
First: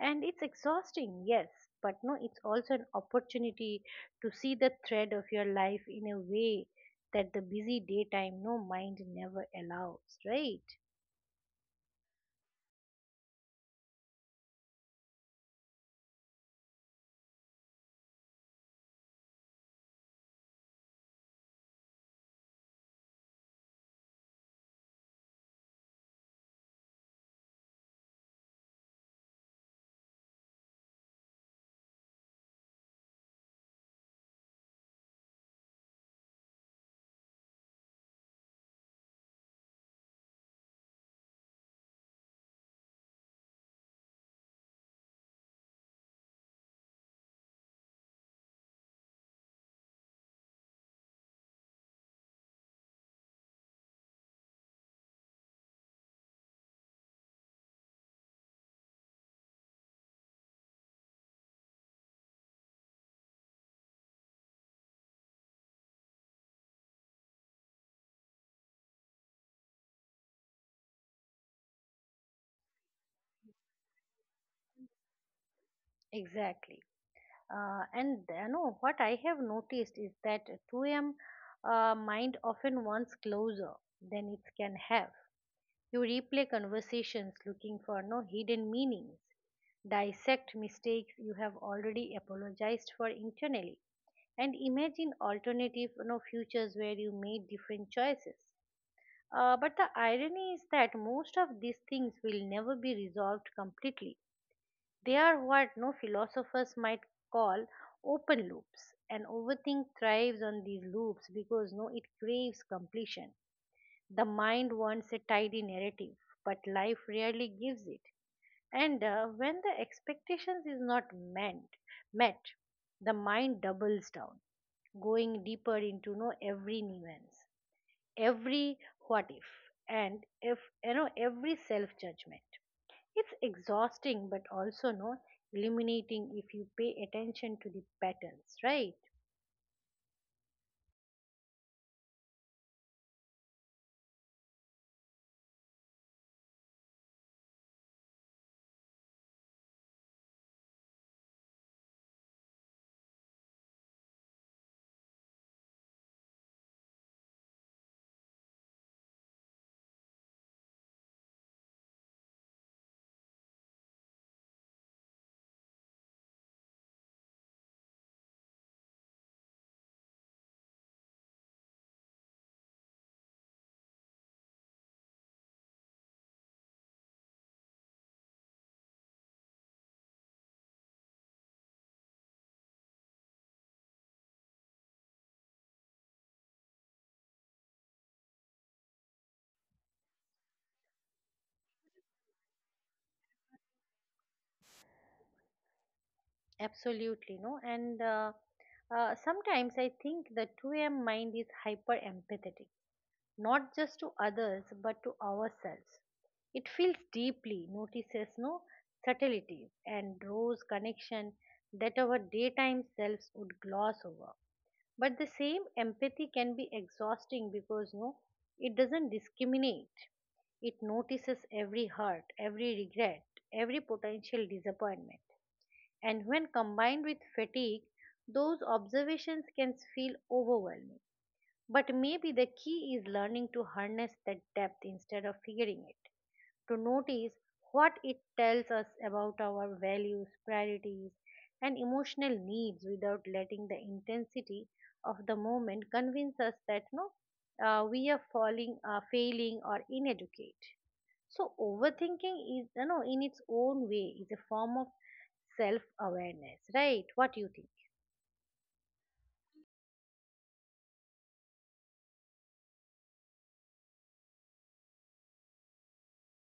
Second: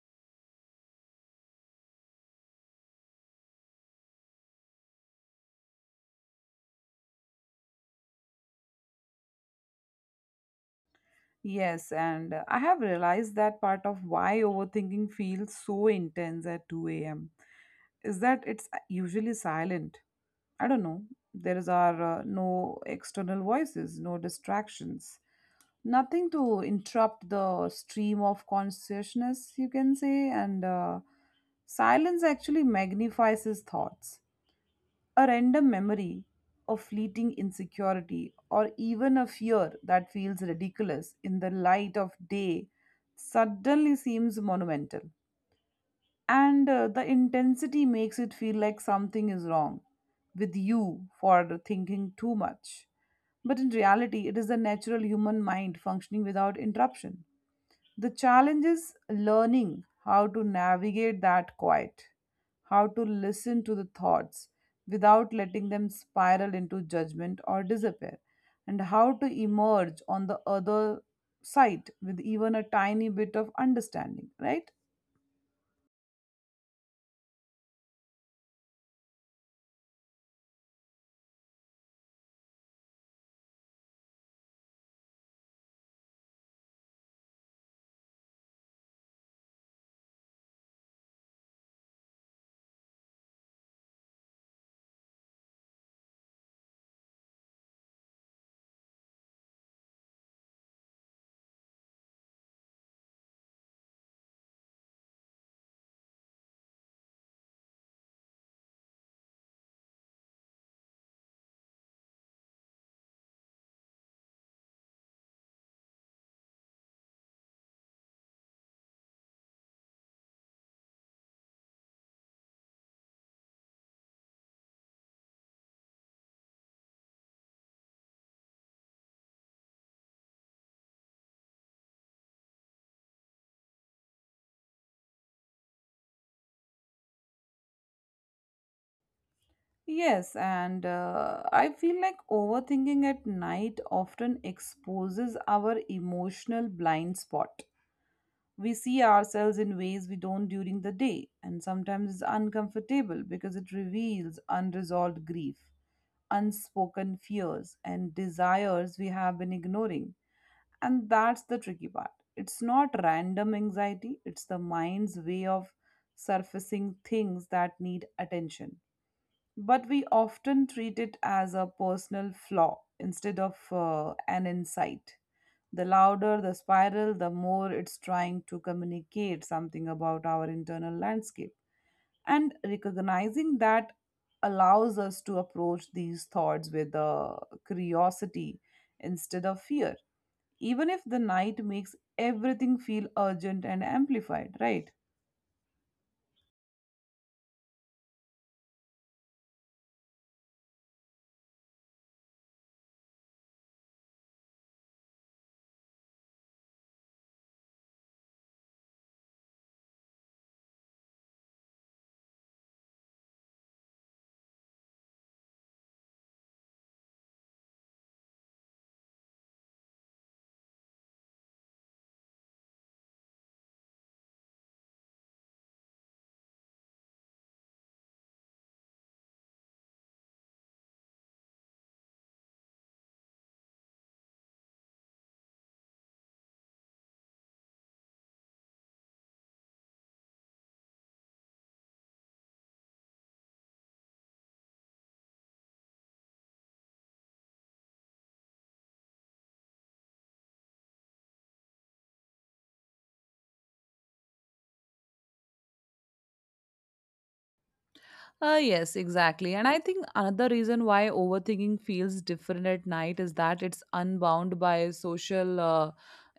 Speaker 1: And it's exhausting, yes, but no, it's also an opportunity to see the thread of your life in a way that the busy daytime no mind never allows, right?
Speaker 2: Yes, and I have realized that part of why overthinking feels so intense at 2 a.m. is that it's usually silent. I don't know. There is are no external voices, no distractions, nothing to interrupt the stream of consciousness, you can say, and silence actually magnifies his thoughts. A random memory of fleeting insecurity or even a fear that feels ridiculous in the light of day suddenly seems monumental. And the intensity makes it feel like something is wrong with you for thinking too much. But in reality, it is the natural human mind functioning without interruption. The challenge is learning how to navigate that quiet, how to listen to the thoughts without letting them spiral into judgment or disappear, and how to emerge on the other side with even a tiny bit of understanding, right?
Speaker 1: Exactly. And you know what I have noticed is that 2 a.m. Mind often wants closer than it can have. You replay conversations looking for no hidden meanings, dissect mistakes you have already apologized for internally, and imagine alternative futures where you made different choices. But the irony is that most of these things will never be resolved completely. They are what no philosophers might call open loops, and overthink thrives on these loops because no it craves completion. The mind wants a tidy narrative, but life rarely gives it. And when the expectations is not meant met, the mind doubles down, going deeper into know every nuance, every what if, and if you know every self judgment. It's exhausting but also no illuminating if you pay attention to the patterns, right?
Speaker 2: Yes, and I feel like overthinking at night often exposes our emotional blind spot. We see ourselves in ways we don't during the day, and sometimes it's uncomfortable because it reveals unresolved grief, unspoken fears, and desires we have been ignoring. And that's the tricky part. It's not random anxiety, it's the mind's way of surfacing things that need attention, but we often treat it as a personal flaw instead of an insight. The louder the spiral, the more it's trying to communicate something about our internal landscape. And recognizing that allows us to approach these thoughts with curiosity instead of fear, even if the night makes everything feel urgent and amplified, right?
Speaker 1: Absolutely, no. And Sometimes I think the 2 a.m. mind is hyper empathetic, not just to others but to ourselves. It feels deeply, notices no subtleties, and draws connection that our daytime selves would gloss over. But the same empathy can be exhausting because no it doesn't discriminate, it notices every hurt, every regret, every potential disappointment. And when combined with fatigue, those observations can feel overwhelming. But maybe the key is learning to harness that depth instead of fearing it, to notice what it tells us about our values, priorities, and emotional needs without letting the intensity of the moment convince us that no, we are falling, failing, or ineducate. So overthinking is, you know, in its own way, is a form of self-awareness, right? What do you think?
Speaker 2: Yes, exactly. And I think another reason why overthinking feels different at night is that it's unbound by social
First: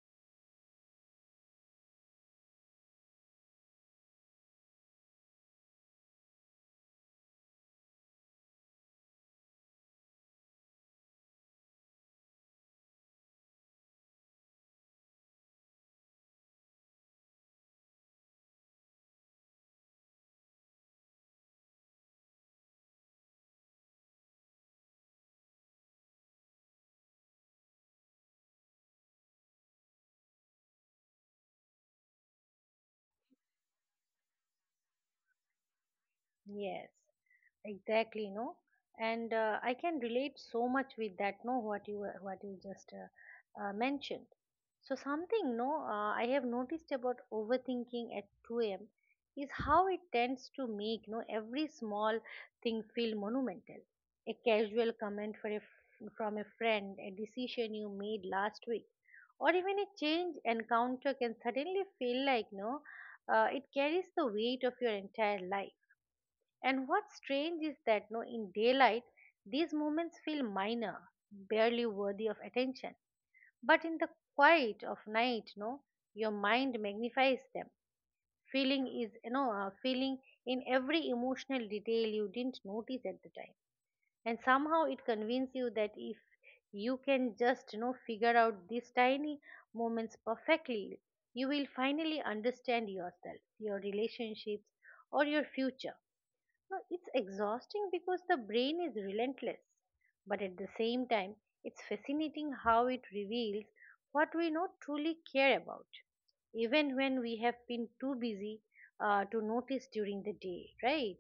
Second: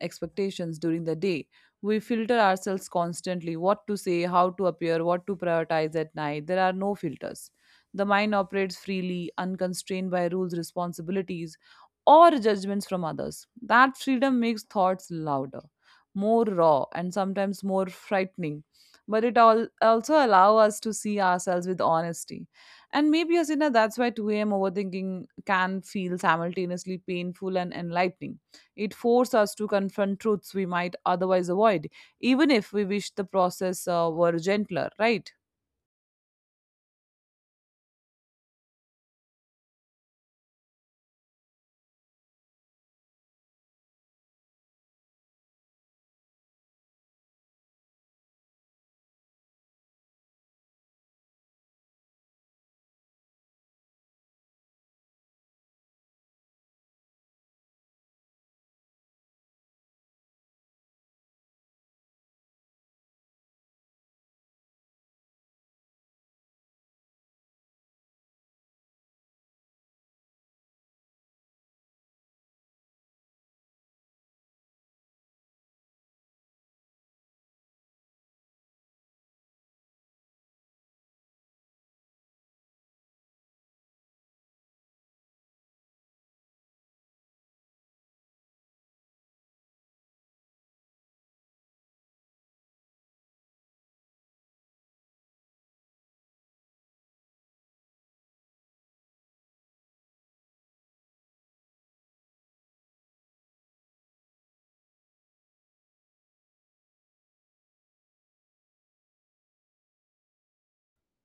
Speaker 2: expectations during the day. We filter ourselves constantly what to say, how to appear, what to prioritize at night. There are no filters. The mind operates freely, unconstrained by rules, responsibilities, or judgments from others. That freedom makes thoughts louder, more raw, and sometimes more frightening, but it all also allow us to see ourselves with honesty. And maybe, Asina, that's why 2 a.m. overthinking can feel simultaneously painful and enlightening. It forces us to confront truths we might otherwise avoid, even if we wish the process were gentler, right?
Speaker 1: Yes. Exactly, no, and I can relate so much with that. No, what you just mentioned. So something, no, I have noticed about overthinking at 2 a.m. is how it tends to make no every small thing feel monumental. A casual comment for a, from a friend, a decision you made last week, or even a change encounter can suddenly feel like no, it carries the weight of your entire life. And what's strange is that no, in daylight, these moments feel minor, barely worthy of attention. But in the quiet of night, no, your mind magnifies them. Feeling is, feeling in every emotional detail you didn't notice at the time. And somehow it convinces you that if you can just, you know, figure out these tiny moments perfectly, you will finally understand yourself, your relationships, or your future. No, it's exhausting because the brain is relentless, but at the same time, it's fascinating how it reveals what we not truly care about, even when we have been too busy to notice during the day, right?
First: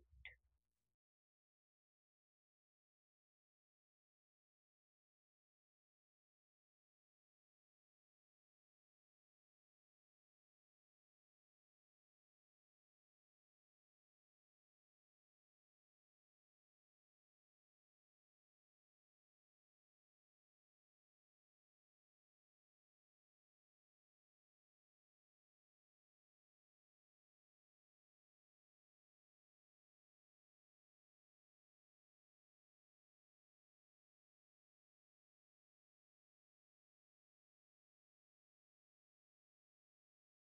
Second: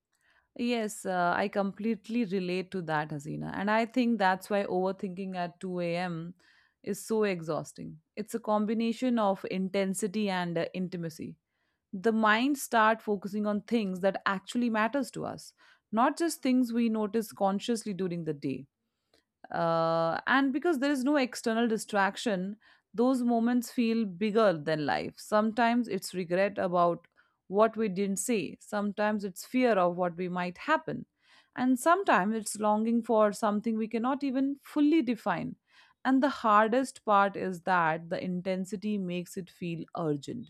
Speaker 2: Yes, I completely relate to that, Hasina. And I think that's why overthinking at 2 a.m. is so exhausting. It's a combination of intensity and intimacy. The mind start focusing on things that actually matters to us, not just things we notice consciously during the day. And because there is no external distraction, those moments feel bigger than life. Sometimes it's regret about what we didn't say, sometimes it's fear of what we might happen, and sometimes it's longing for something we cannot even fully define. And the hardest part is that the intensity makes it feel urgent,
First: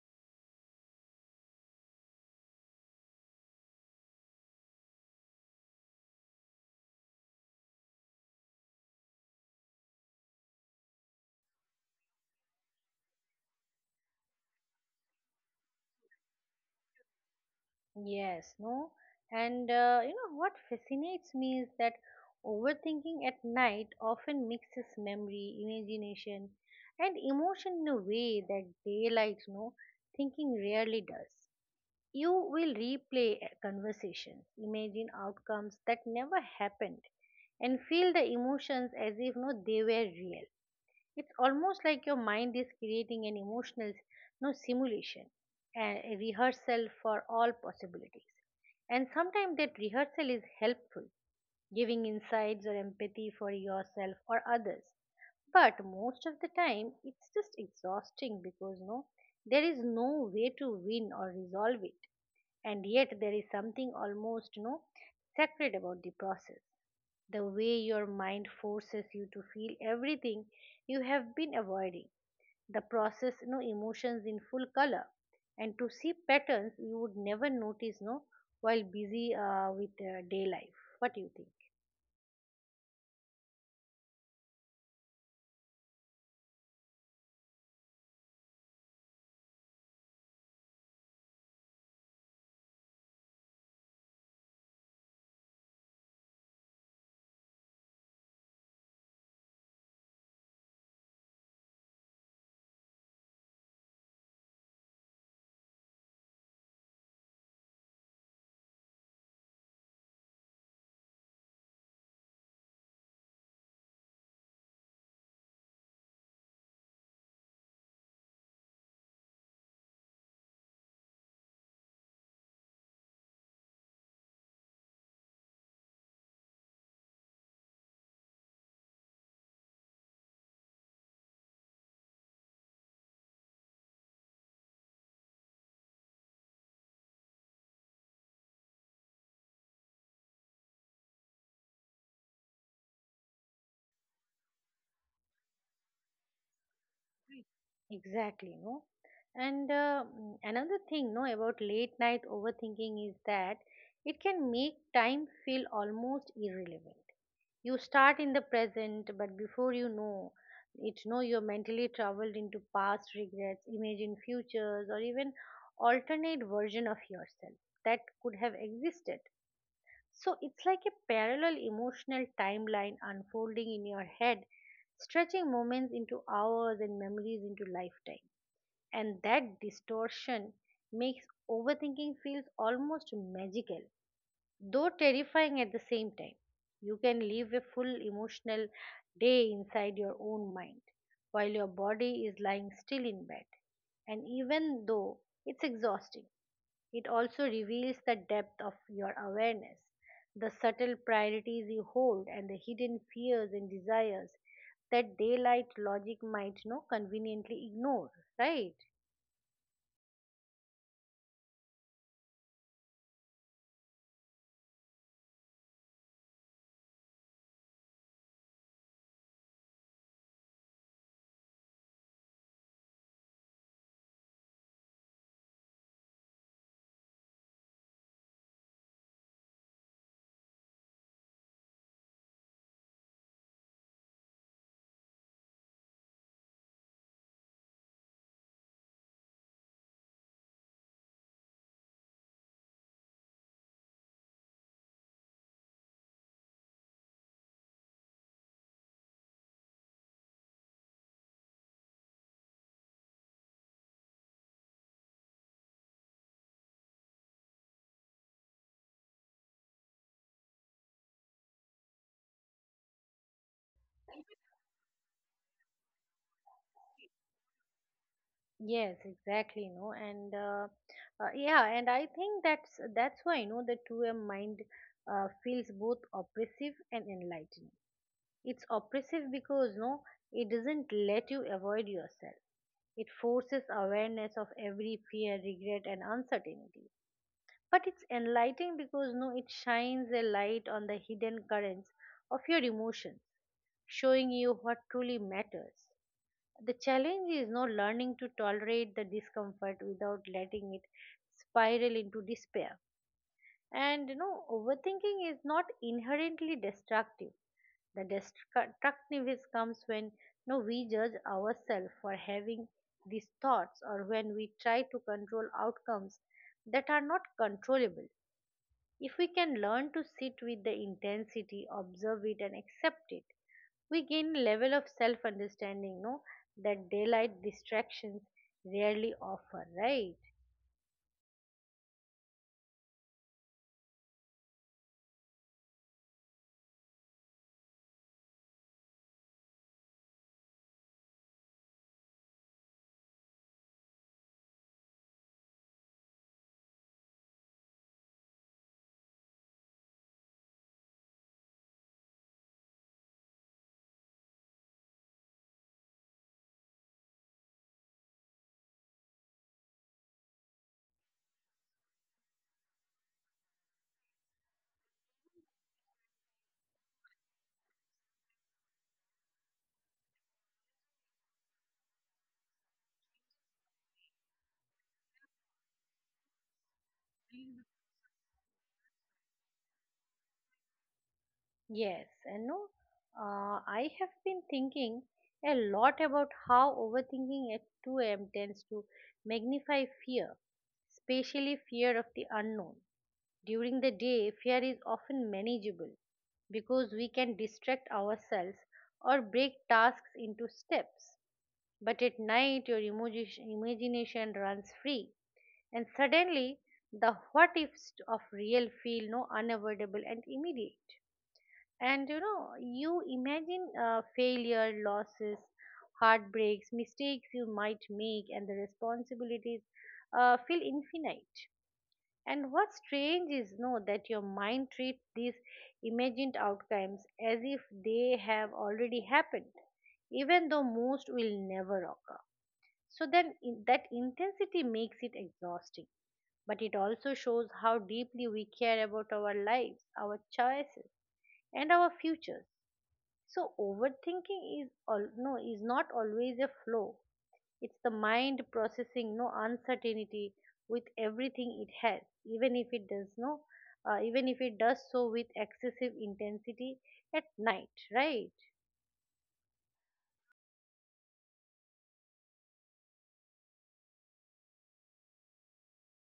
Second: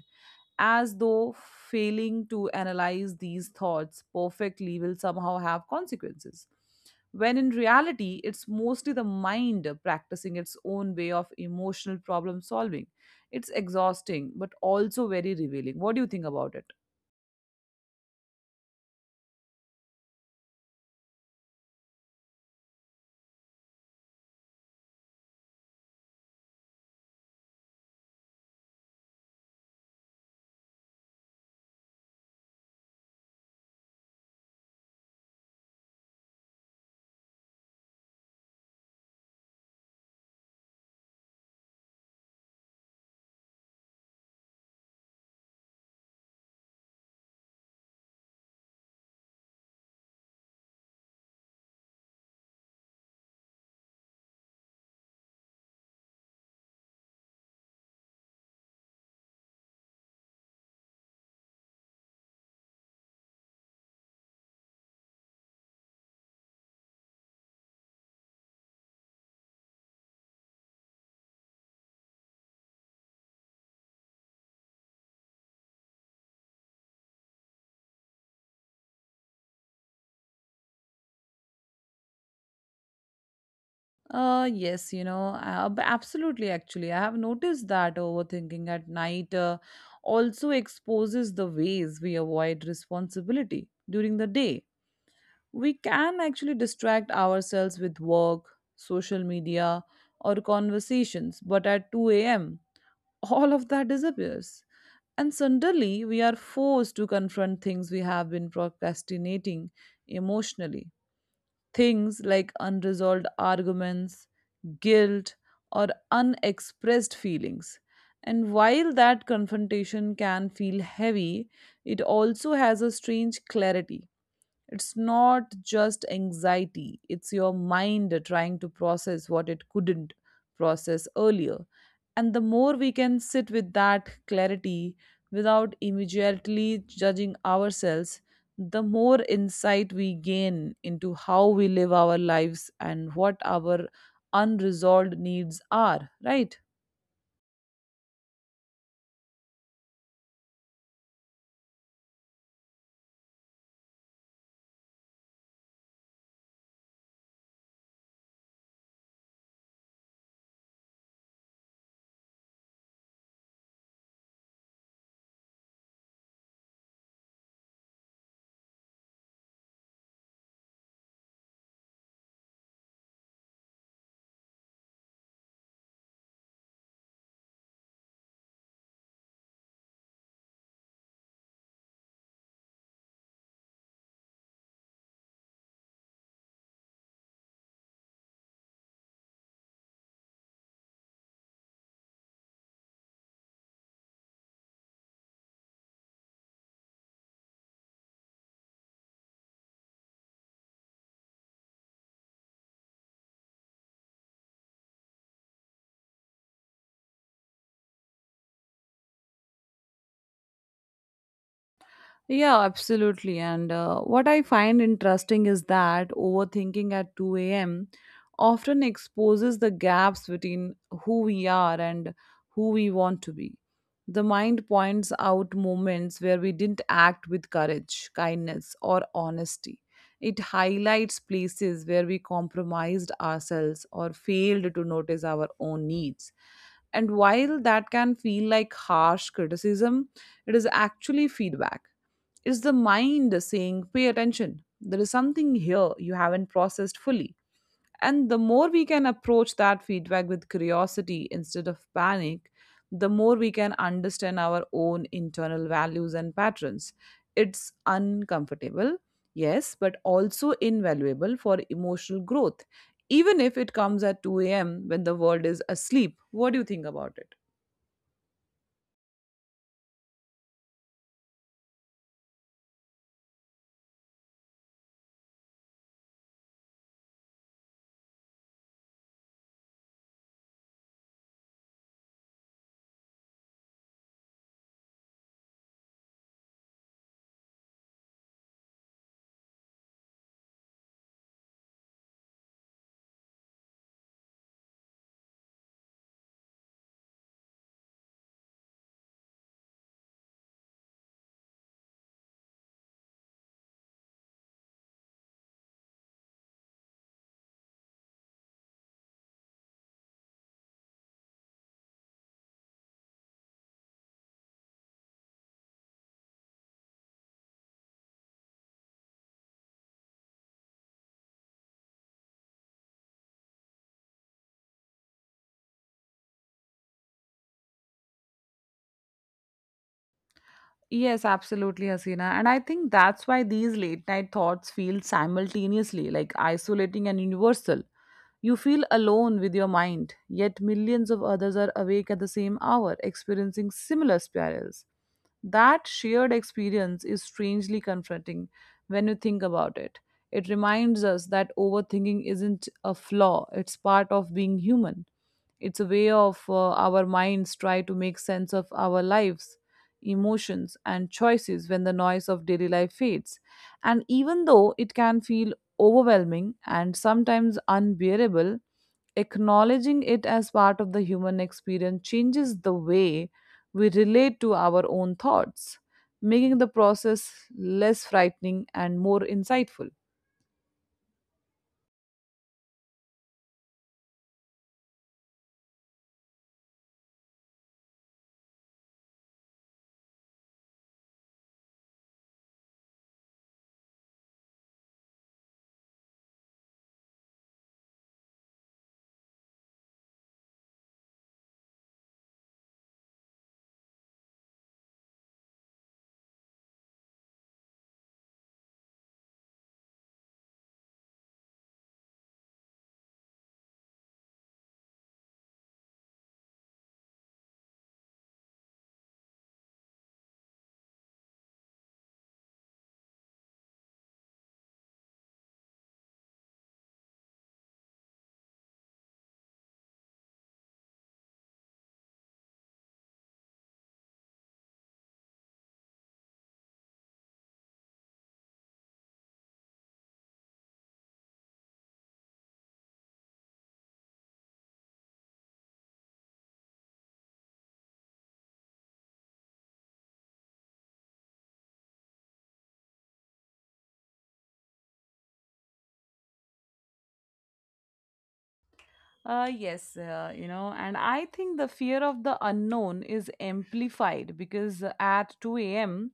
Speaker 2: as though failing to analyze these thoughts perfectly will somehow have consequences. When in reality, it's mostly the mind practicing its own way of emotional problem solving. It's exhausting, but also very revealing. What do you think about it?
Speaker 1: Yes, no. And you know what fascinates me is that overthinking at night often mixes memory, imagination, and emotion in a way that daylight, no, thinking rarely does. You will replay conversations, imagine outcomes that never happened, and feel the emotions as if no they were real. It's almost like your mind is creating an emotional no simulation, a rehearsal for all possibilities. And sometimes that rehearsal is helpful, giving insights or empathy for yourself or others. But most of the time, it's just exhausting because no, there is no way to win or resolve it. And yet there is something almost no sacred about the process, the way your mind forces you to feel everything you have been avoiding, the process no emotions in full color, and to see patterns you would never notice no while busy with day life. What do you think?
Speaker 2: Yes, you know, absolutely. Actually, I have noticed that overthinking at night also exposes the ways we avoid responsibility during the day. We can actually distract ourselves with work, social media, or conversations, but at 2 a.m., all of that disappears. And suddenly, we are forced to confront things we have been procrastinating emotionally. Things like unresolved arguments, guilt, or unexpressed feelings. And while that confrontation can feel heavy, it also has a strange clarity. It's not just anxiety, it's your mind trying to process what it couldn't process earlier. And the more we can sit with that clarity without immediately judging ourselves, the more insight we gain into how we live our lives and what our unresolved needs are, right?
Speaker 1: Exactly, no. Another thing no about late night overthinking is that it can make time feel almost irrelevant. You start in the present, but before you know it, know you're mentally traveled into past regrets, imagine futures, or even alternate version of yourself that could have existed. So it's like a parallel emotional timeline unfolding in your head, stretching moments into hours and memories into lifetime. And that distortion makes overthinking feels almost magical, though terrifying at the same time. You can live a full emotional day inside your own mind while your body is lying still in bed. And even though it's exhausting, it also reveals the depth of your awareness, the subtle priorities you hold, and the hidden fears and desires that daylight logic might no conveniently ignore, right?
Speaker 2: Yeah, absolutely. And what I find interesting is that overthinking at 2 a.m. often exposes the gaps between who we are and who we want to be. The mind points out moments where we didn't act with courage, kindness, or honesty. It highlights places where we compromised ourselves or failed to notice our own needs. And while that can feel like harsh criticism, it is actually feedback. Is the mind saying, pay attention. There is something here you haven't processed fully. And the more we can approach that feedback with curiosity instead of panic, the more we can understand our own internal values and patterns. It's uncomfortable, yes, but also invaluable for emotional growth, even if it comes at 2 a.m. when the world is asleep. What do you think about it?
Speaker 1: Yes, exactly. No, and yeah, and I think that's why the 2 a.m. mind feels both oppressive and enlightening. It's oppressive because no, it doesn't let you avoid yourself. It forces awareness of every fear, regret, and uncertainty. But it's enlightening because no, it shines a light on the hidden currents of your emotions, showing you what truly matters. The challenge is no learning to tolerate the discomfort without letting it spiral into despair. And overthinking is not inherently destructive. The destructiveness comes when no, we judge ourselves for having these thoughts or when we try to control outcomes that are not controllable. If we can learn to sit with the intensity, observe it, and accept it, we gain a level of self understanding no, that daylight distractions rarely offer, right?
Speaker 2: Yes, absolutely, Hasina. And I think that's why these late night thoughts feel simultaneously like isolating and universal. You feel alone with your mind, yet millions of others are awake at the same hour, experiencing similar spirals. That shared experience is strangely confronting when you think about it. It reminds us that overthinking isn't a flaw, it's part of being human. It's a way of our minds try to make sense of our lives, emotions, and choices when the noise of daily life fades. And even though it can feel overwhelming and sometimes unbearable, acknowledging it as part of the human experience changes the way we relate to our own thoughts, making the process less frightening and more insightful.
Speaker 1: Yes, and no, I have been thinking a lot about how overthinking at 2 a.m. tends to magnify fear, especially fear of the unknown. During the day, fear is often manageable because we can distract ourselves or break tasks into steps. But at night, your imagination runs free, and suddenly the what ifs of real feel no unavoidable and immediate. And you imagine failure, losses, heartbreaks, mistakes you might make, and the responsibilities feel infinite. And what's strange is know that your mind treats these imagined outcomes as if they have already happened, even though most will never occur. So then in, that intensity makes it exhausting, but it also shows how deeply we care about our lives, our choices, and our futures. So overthinking is all no is not always a flow. It's the mind processing no uncertainty with everything it has, even if it does no, even if it does so with excessive intensity at night, right?
Speaker 2: Yes, you know, and I think the fear of the unknown is amplified because at 2 a.m.,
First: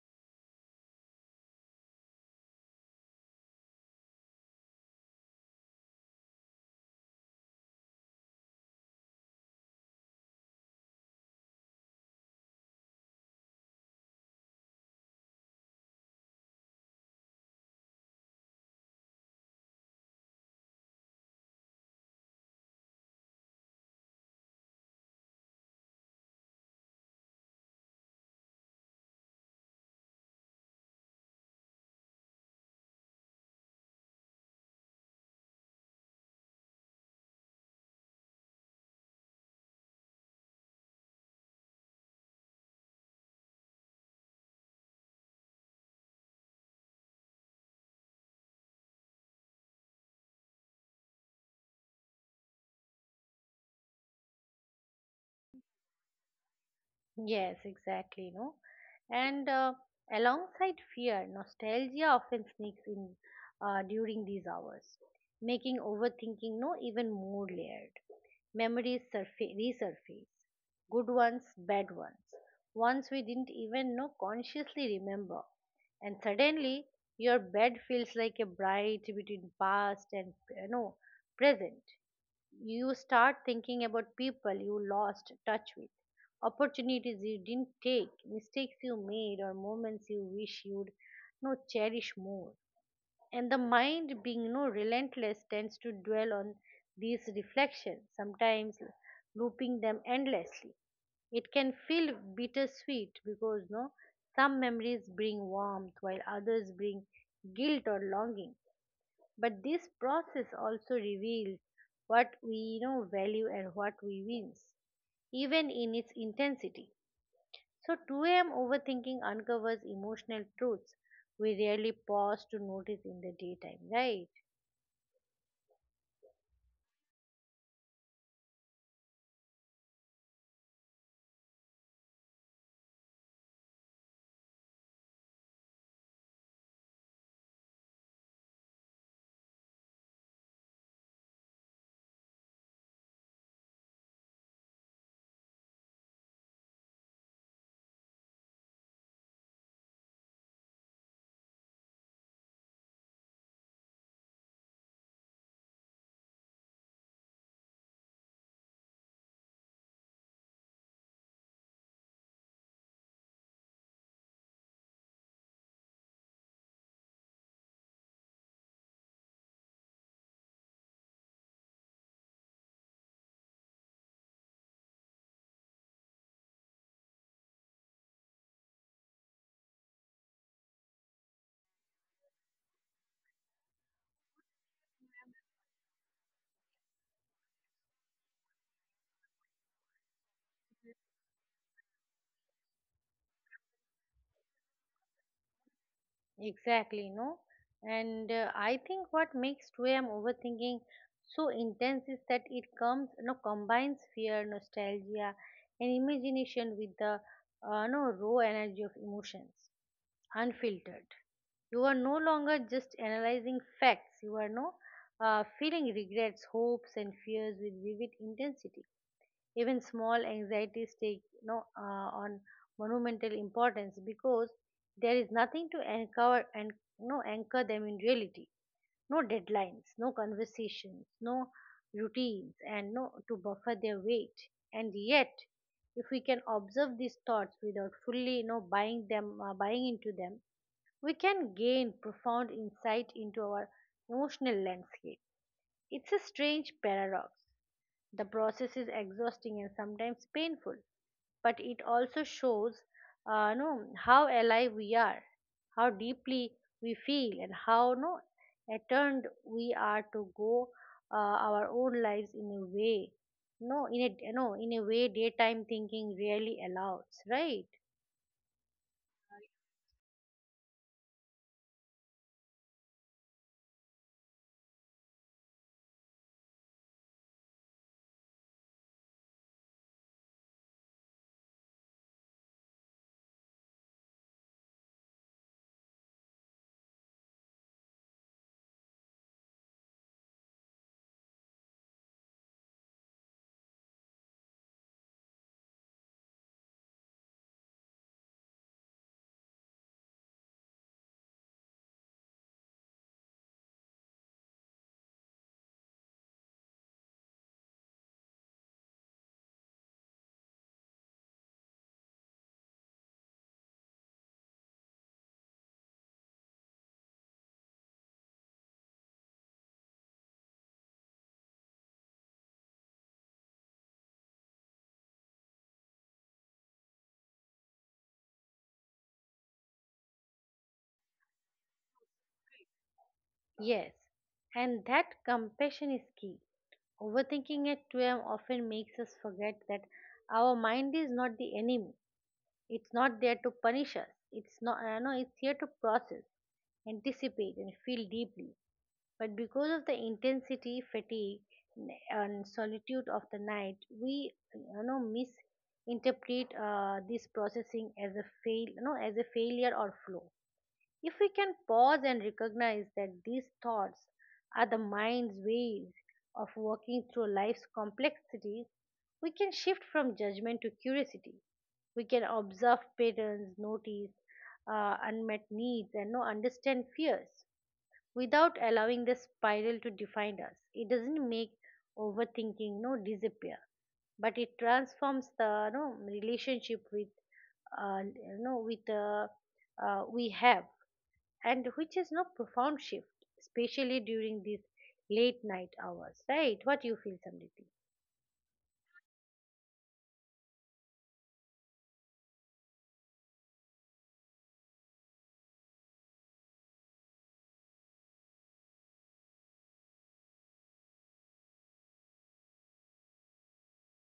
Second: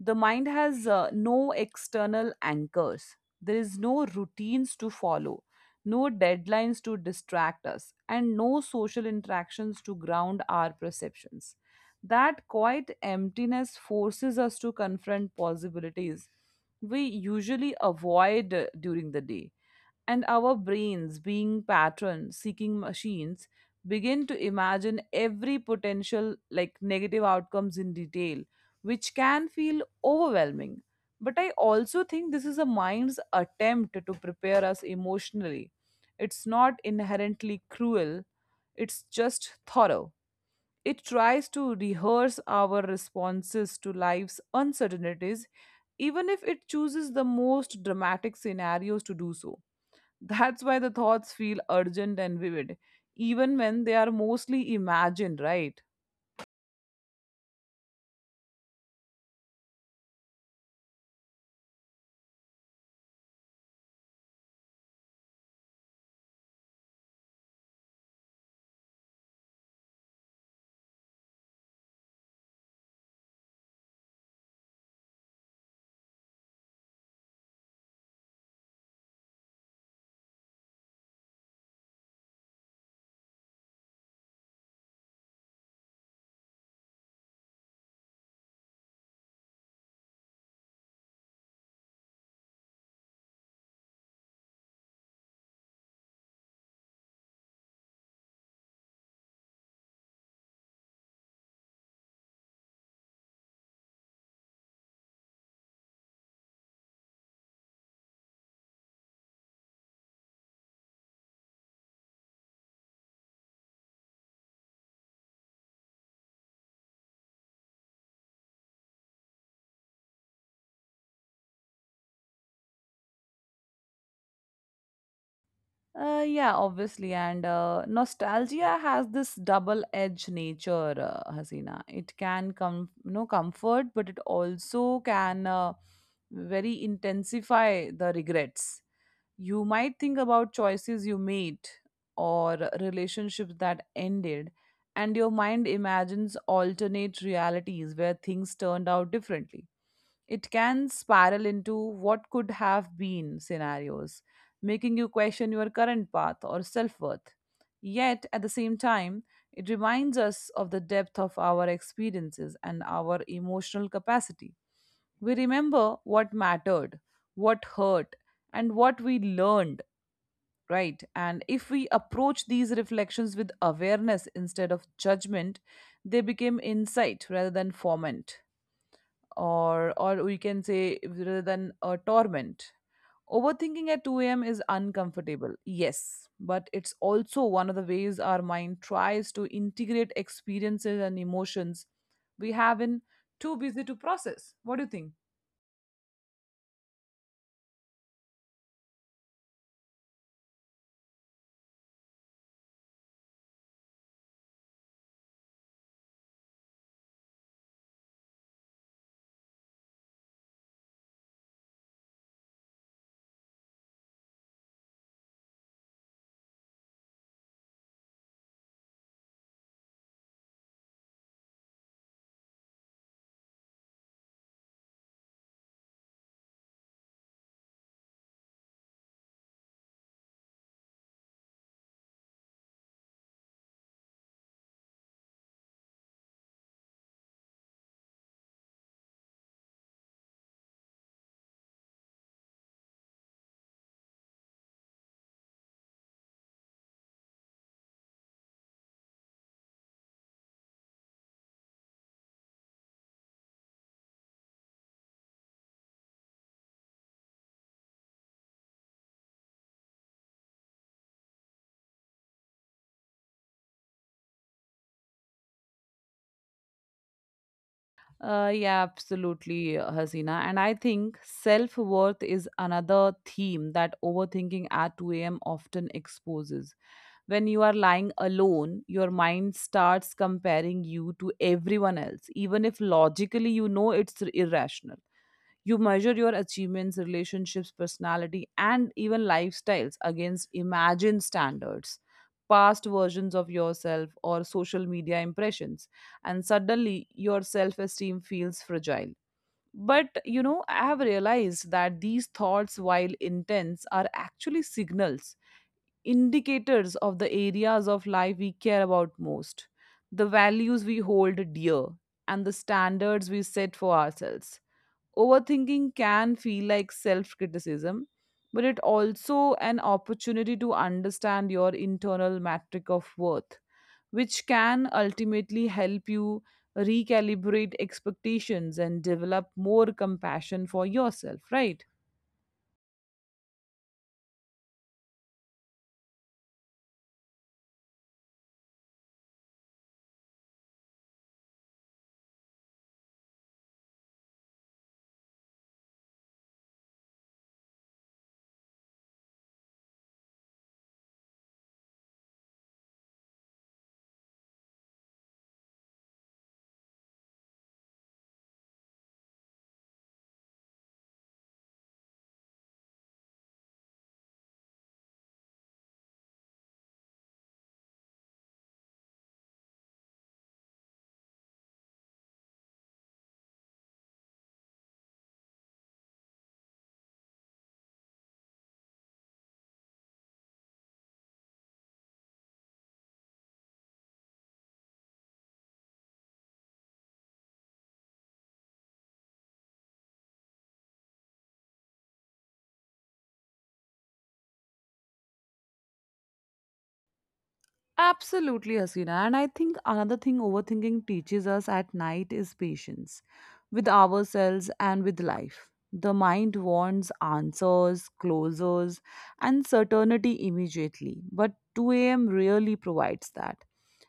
Speaker 2: the mind has no external anchors. There is no routines to follow, no deadlines to distract us, and no social interactions to ground our perceptions. That quiet emptiness forces us to confront possibilities we usually avoid during the day. And our brains, being pattern seeking machines, begin to imagine every potential like negative outcomes in detail, which can feel overwhelming. But I also think this is a mind's attempt to prepare us emotionally. It's not inherently cruel, it's just thorough. It tries to rehearse our responses to life's uncertainties, even if it chooses the most dramatic scenarios to do so. That's why the thoughts feel urgent and vivid, even when they are mostly imagined, right?
Speaker 1: Yes, exactly. No, and alongside fear, nostalgia often sneaks in during these hours, making overthinking no even more layered. Memories resurface. Good ones, bad ones. Ones we didn't even know consciously remember. And suddenly, your bed feels like a bright between past and present. You start thinking about people you lost touch with, opportunities you didn't take, mistakes you made, or moments you wish you'd no cherish more. And the mind, being relentless, tends to dwell on these reflections, sometimes looping them endlessly. It can feel bittersweet because no, some memories bring warmth while others bring guilt or longing. But this process also reveals what we value and what we wins, even in its intensity. So 2 a.m. overthinking uncovers emotional truths we rarely pause to notice in the daytime, right?
Speaker 2: Yeah, obviously. And nostalgia has this double-edged nature, Hasina. It can come, you know, comfort, but it also can very intensify the regrets. You might think about choices you made or relationships that ended, and your mind imagines alternate realities where things turned out differently. It can spiral into what could have been scenarios, making you question your current path or self worth. Yet, at the same time, it reminds us of the depth of our experiences and our emotional capacity. We remember what mattered, what hurt, and what we learned, right? And if we approach these reflections with awareness instead of judgment, they become insight rather than foment or we can say rather than a torment. Overthinking at 2 a.m. is uncomfortable, yes, but it's also one of the ways our mind tries to integrate experiences and emotions we have been too busy to process. What do you think?
Speaker 1: Exactly, no? And I think what makes 2 a.m. overthinking so intense is that it comes, no, combines fear, nostalgia, and imagination with the no, raw energy of emotions, unfiltered. You are no longer just analyzing facts, you are no feeling regrets, hopes, and fears with vivid intensity. Even small anxieties take no, on monumental importance because there is nothing to anchor and no anchor them in reality. No deadlines, no conversations, no routines, and no to buffer their weight. And yet, if we can observe these thoughts without fully buying into them, we can gain profound insight into our emotional landscape. It's a strange paradox. The process is exhausting and sometimes painful, but it also shows no, how alive we are, how deeply we feel, and how no, attuned we are to go uh, our own lives in a way. No, in a way daytime thinking really allows, right?
Speaker 2: Yeah, absolutely, Hasina. And I think self worth is another theme that overthinking at 2 a.m. often exposes. When you are lying alone, your mind starts comparing you to everyone else, even if logically you know it's irrational. You measure your achievements, relationships, personality, and even lifestyles against imagined standards, past versions of yourself, or social media impressions. And suddenly, your self esteem feels fragile. But you know, I have realized that these thoughts, while intense, are actually signals, indicators of the areas of life we care about most, the values we hold dear, and the standards we set for ourselves. Overthinking can feel like self criticism, but it also an opportunity to understand your internal metric of worth, which can ultimately help you recalibrate expectations and develop more compassion for yourself, right?
Speaker 1: Yes, and that compassion is key. Overthinking at 2 a.m. often makes us forget that our mind is not the enemy. It's not there to punish us. It's not, no, it's here to process, anticipate, and feel deeply. But because of the intensity, fatigue, and solitude of the night, we, misinterpret this processing as a as a failure or flaw. If we can pause and recognize that these thoughts are the mind's ways of working through life's complexities, we can shift from judgment to curiosity. We can observe patterns, notice unmet needs, and no understand fears without allowing the spiral to define us. It doesn't make overthinking no disappear, but it transforms the no relationship with you know with we have, and which is no profound shift, especially during these late night hours, right? What you feel, Samriti?
Speaker 2: Absolutely, Hasina. And I think another thing overthinking teaches us at night is patience with ourselves and with life. The mind wants answers, closures, and certainty immediately, but 2 a.m. really provides that.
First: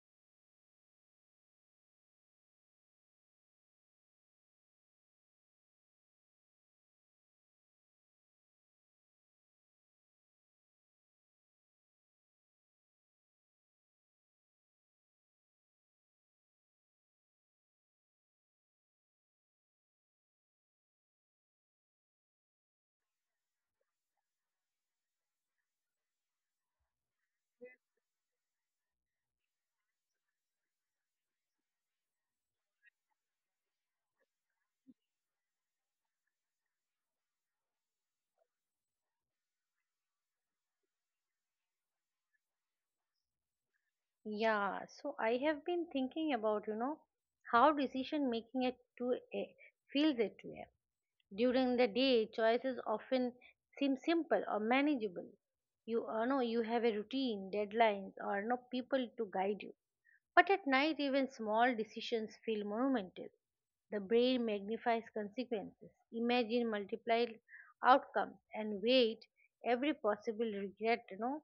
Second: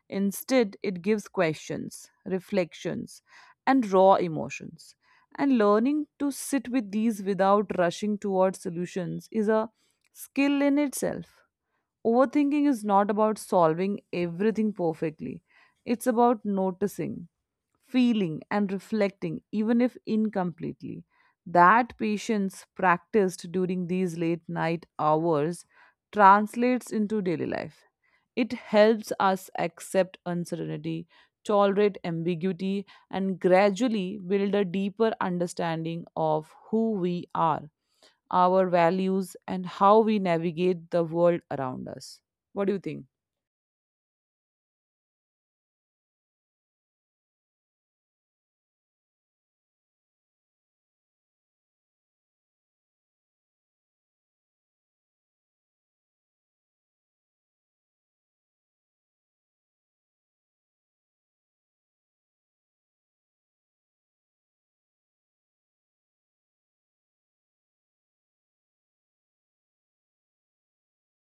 Speaker 2: Instead, it gives questions, reflections, and raw emotions. And learning to sit with these without rushing towards solutions is a skill in itself. Overthinking is not about solving everything perfectly, it's about noticing, feeling, and reflecting, even if incompletely. That patience practiced during these late night hours translates into daily life. It helps us accept uncertainty, tolerate ambiguity, and gradually build a deeper understanding of who we are, our values, and how we navigate the world around us. What do you think?
Speaker 1: Yeah, so I have been thinking about, how decision making at 2 a.m. feels at 2 a.m. During the day, choices often seem simple or manageable. You have a routine, deadlines, or no people to guide you. But at night, even small decisions feel monumental. The brain magnifies consequences, imagine multiplied outcomes, and weight every possible regret. You know,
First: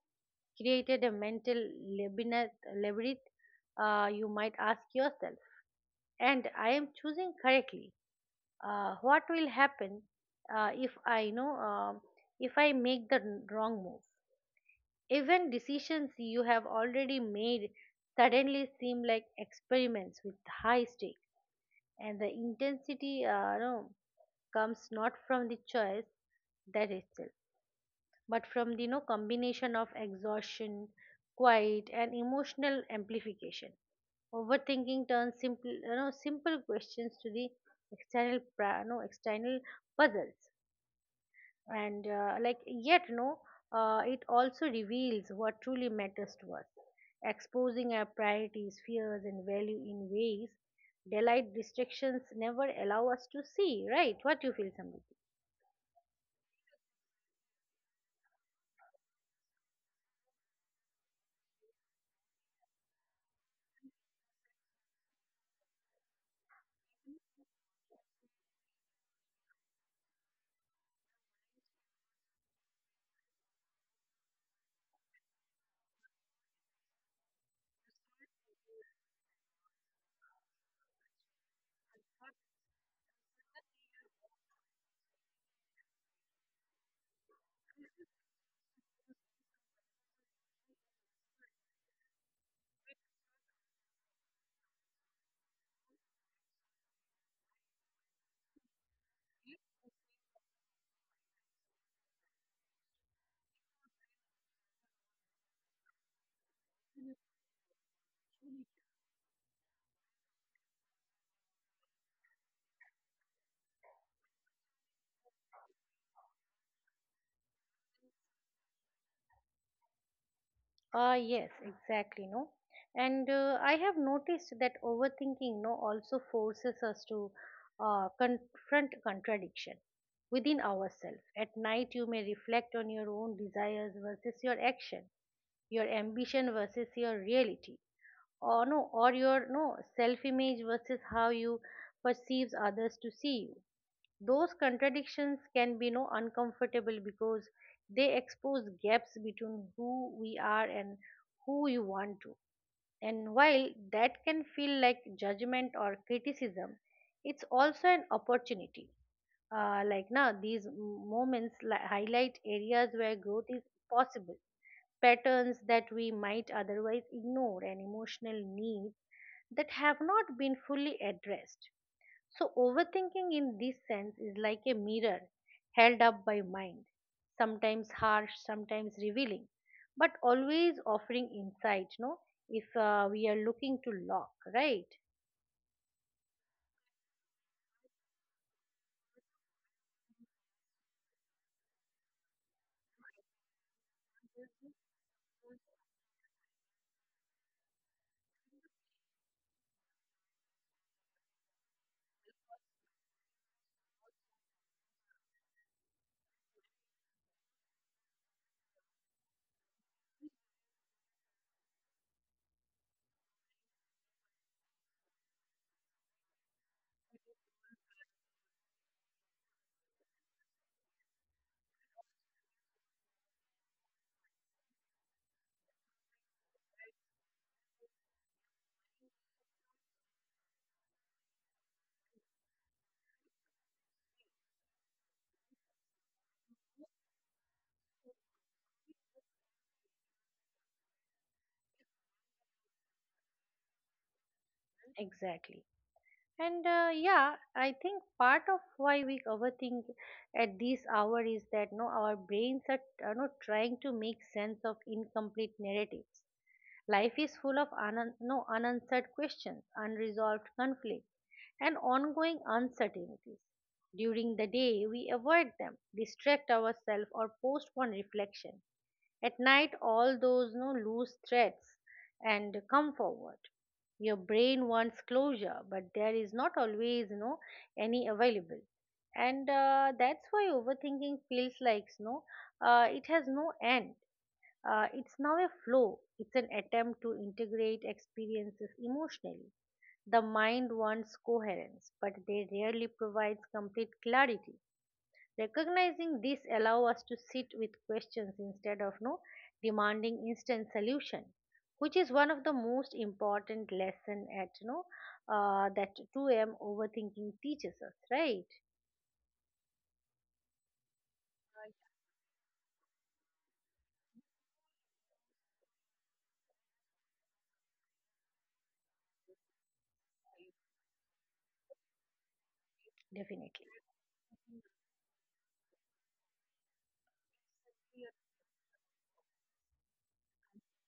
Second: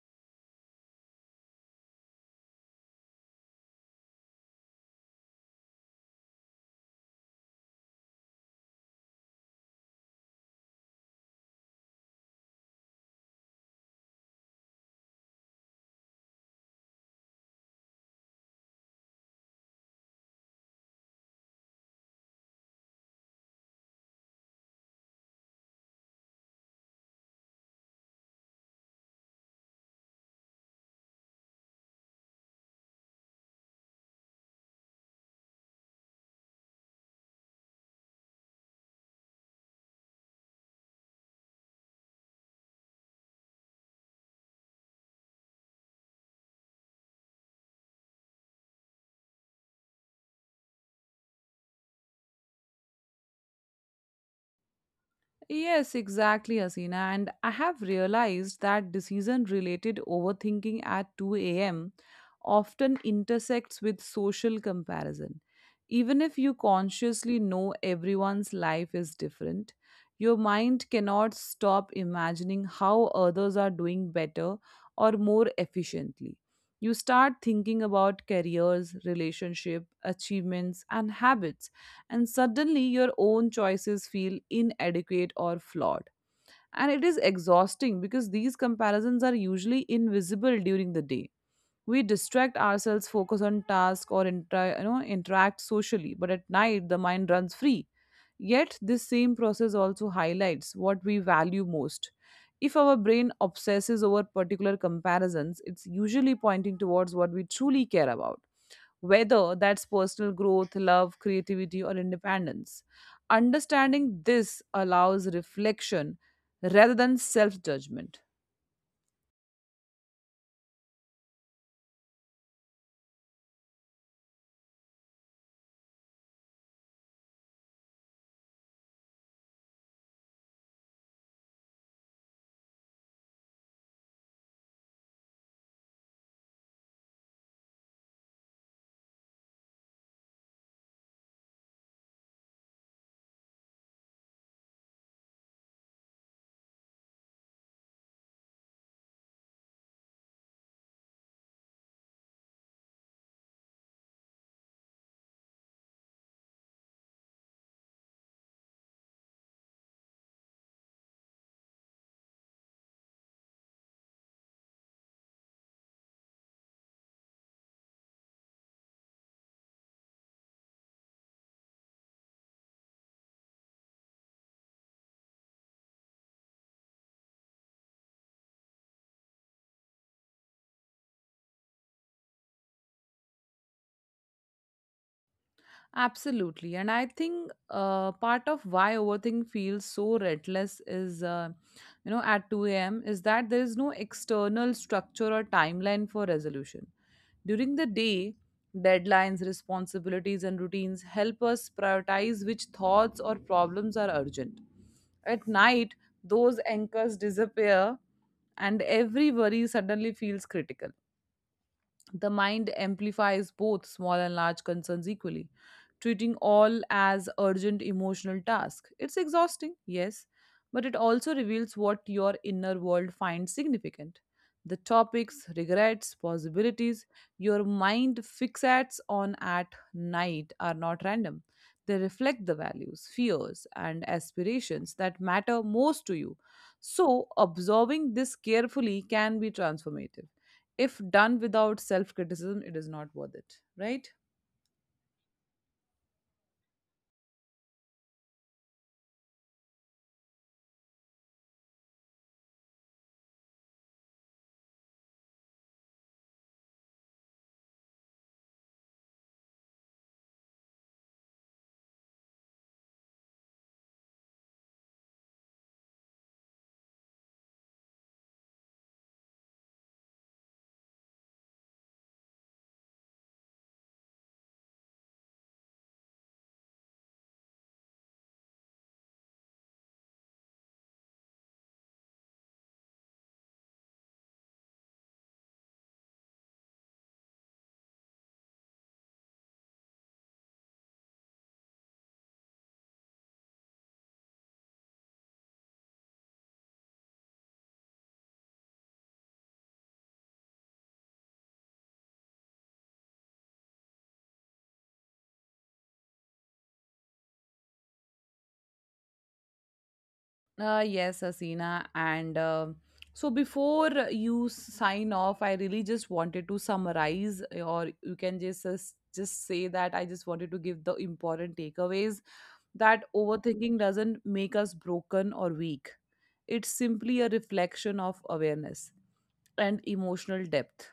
Speaker 1: created a mental labyrinth. You might ask yourself and I am choosing correctly. What will happen if I know if I make the wrong move? Even decisions you have already made suddenly seem like experiments with high stakes, and the intensity no, comes not from the choice that itself but from the combination of exhaustion, quiet, and emotional amplification. Overthinking turns simple questions to the external, pra- you external puzzles, and like yet, no, it also reveals what truly matters to us, exposing our priorities, fears, and value in ways daylight distractions never allow us to see. Right? What do you feel, Samrit?
Speaker 2: Yes, exactly, Asina. And I have realized that decision related overthinking at 2 a.m. often intersects with social comparison. Even if you consciously know everyone's life is different, your mind cannot stop imagining how others are doing better or more efficiently. You start thinking about careers, relationship, achievements, and habits, and suddenly your own choices feel inadequate or flawed. And it is exhausting because these comparisons are usually invisible during the day. We distract ourselves, focus on tasks, or you know, interact socially, but at night the mind runs free. Yet, this same process also highlights what we value most. If our brain obsesses over particular comparisons, it's usually pointing towards what we truly care about, whether that's personal growth, love, creativity, or independence. Understanding this allows reflection rather than self judgment.
Speaker 1: Ah, yes, exactly, no. And I have noticed that overthinking, no, also forces us to confront contradiction within ourselves. At night, you may reflect on your own desires versus your action, your ambition versus your reality, or your no self-image versus how you perceives others to see you. Those contradictions can be no uncomfortable because they expose gaps between who we are and who you want to, and while that can feel like judgment or criticism, it's also an opportunity. Like now these moments highlight areas where growth is possible, patterns that we might otherwise ignore, and emotional needs that have not been fully addressed. So, overthinking in this sense is like a mirror held up by mind, sometimes harsh, sometimes revealing, but always offering insight, no? If we are looking to lock, right?
Speaker 2: Absolutely. And I think part of why overthinking feels so relentless at 2 a.m. is that there is no external structure or timeline for resolution. During the day, deadlines, responsibilities, and routines help us prioritize which thoughts or problems are urgent. At night, those anchors disappear and every worry suddenly feels critical. The mind amplifies both small and large concerns equally, treating all as urgent emotional tasks. It's exhausting, yes, but it also reveals what your inner world finds significant. The topics, regrets, possibilities your mind fixates on at night are not random. They reflect the values, fears, and aspirations that matter most to you. So, observing this carefully can be transformative. If done without self criticism, it is not worth it, right?
Speaker 1: Exactly. And yeah, I think part of why we overthink at this hour is that no, our brains are not trying to make sense of incomplete narratives. Life is full of no unanswered questions, unresolved conflict, and ongoing uncertainties. During the day, we avoid them, distract ourselves, or postpone reflection. At night, all those no loose threads and come forward. Your brain wants closure, but there is not always no any available, and that's why overthinking feels like no, it has no end. It's now a flow. It's an attempt to integrate experiences emotionally. The mind wants coherence, but they rarely provides complete clarity. Recognizing this allow us to sit with questions instead of no demanding instant solution, which is one of the most important lesson at no that 2 a.m. overthinking teaches us, right?
Speaker 2: Yes, Asina. And so before you sign off, I really just wanted to summarize, or you can just just say that I just wanted to give the important takeaways that
Speaker 1: Definitely.
Speaker 2: overthinking doesn't make us broken or weak. It's simply a reflection of awareness and emotional depth.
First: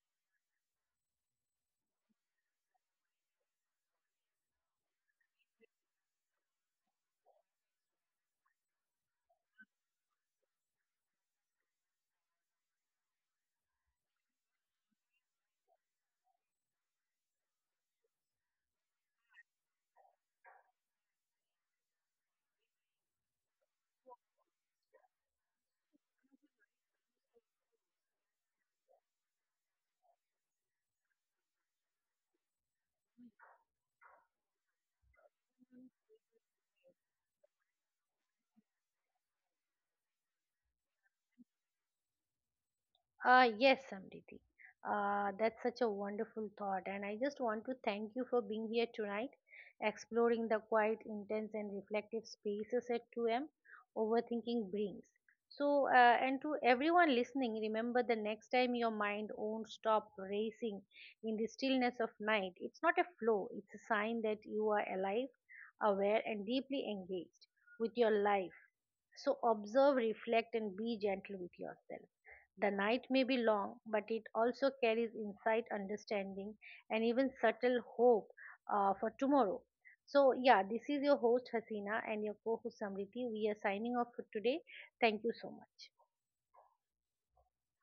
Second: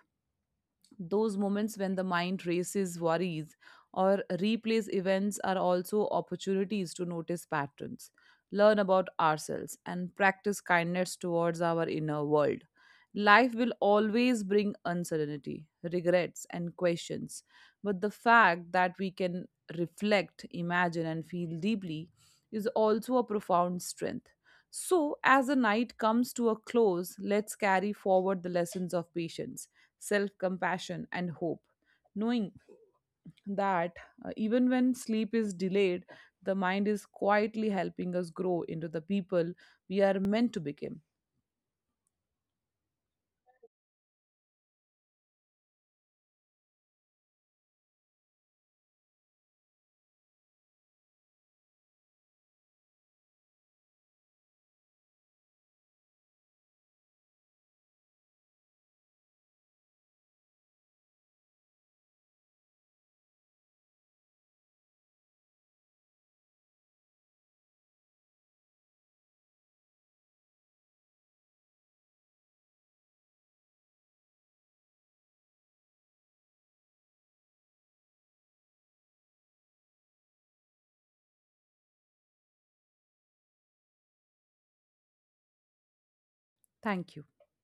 Speaker 2: Those moments when the mind races, worries, or replays events are also opportunities to notice patterns, learn about ourselves, and practice kindness towards our inner world. Life will always bring uncertainty, regrets, and questions, but the fact that we can reflect, imagine, and feel deeply is also a profound strength. So, as the night comes to a close, let's carry forward the lessons of patience, self compassion, and hope, knowing that, even when sleep is delayed, the mind is quietly helping us grow into the people we are meant to become.
Speaker 1: Yes, Samriti. That's such a wonderful thought, and I just want to thank you for being here tonight, exploring the quiet, intense, and reflective spaces at 2 a.m. overthinking brings. So, and to everyone listening, remember the next time your mind won't stop racing in the stillness of night, it's not a flow, it's a sign that you are alive, aware, and deeply engaged with your life. So, observe, reflect, and be gentle with yourself. The night may be long, but it also carries insight, understanding, and even subtle hope for tomorrow. So, yeah, this is your host Hasina and your co host Samriti. We are signing off for today. Thank you so much.
Speaker 2: Thank you.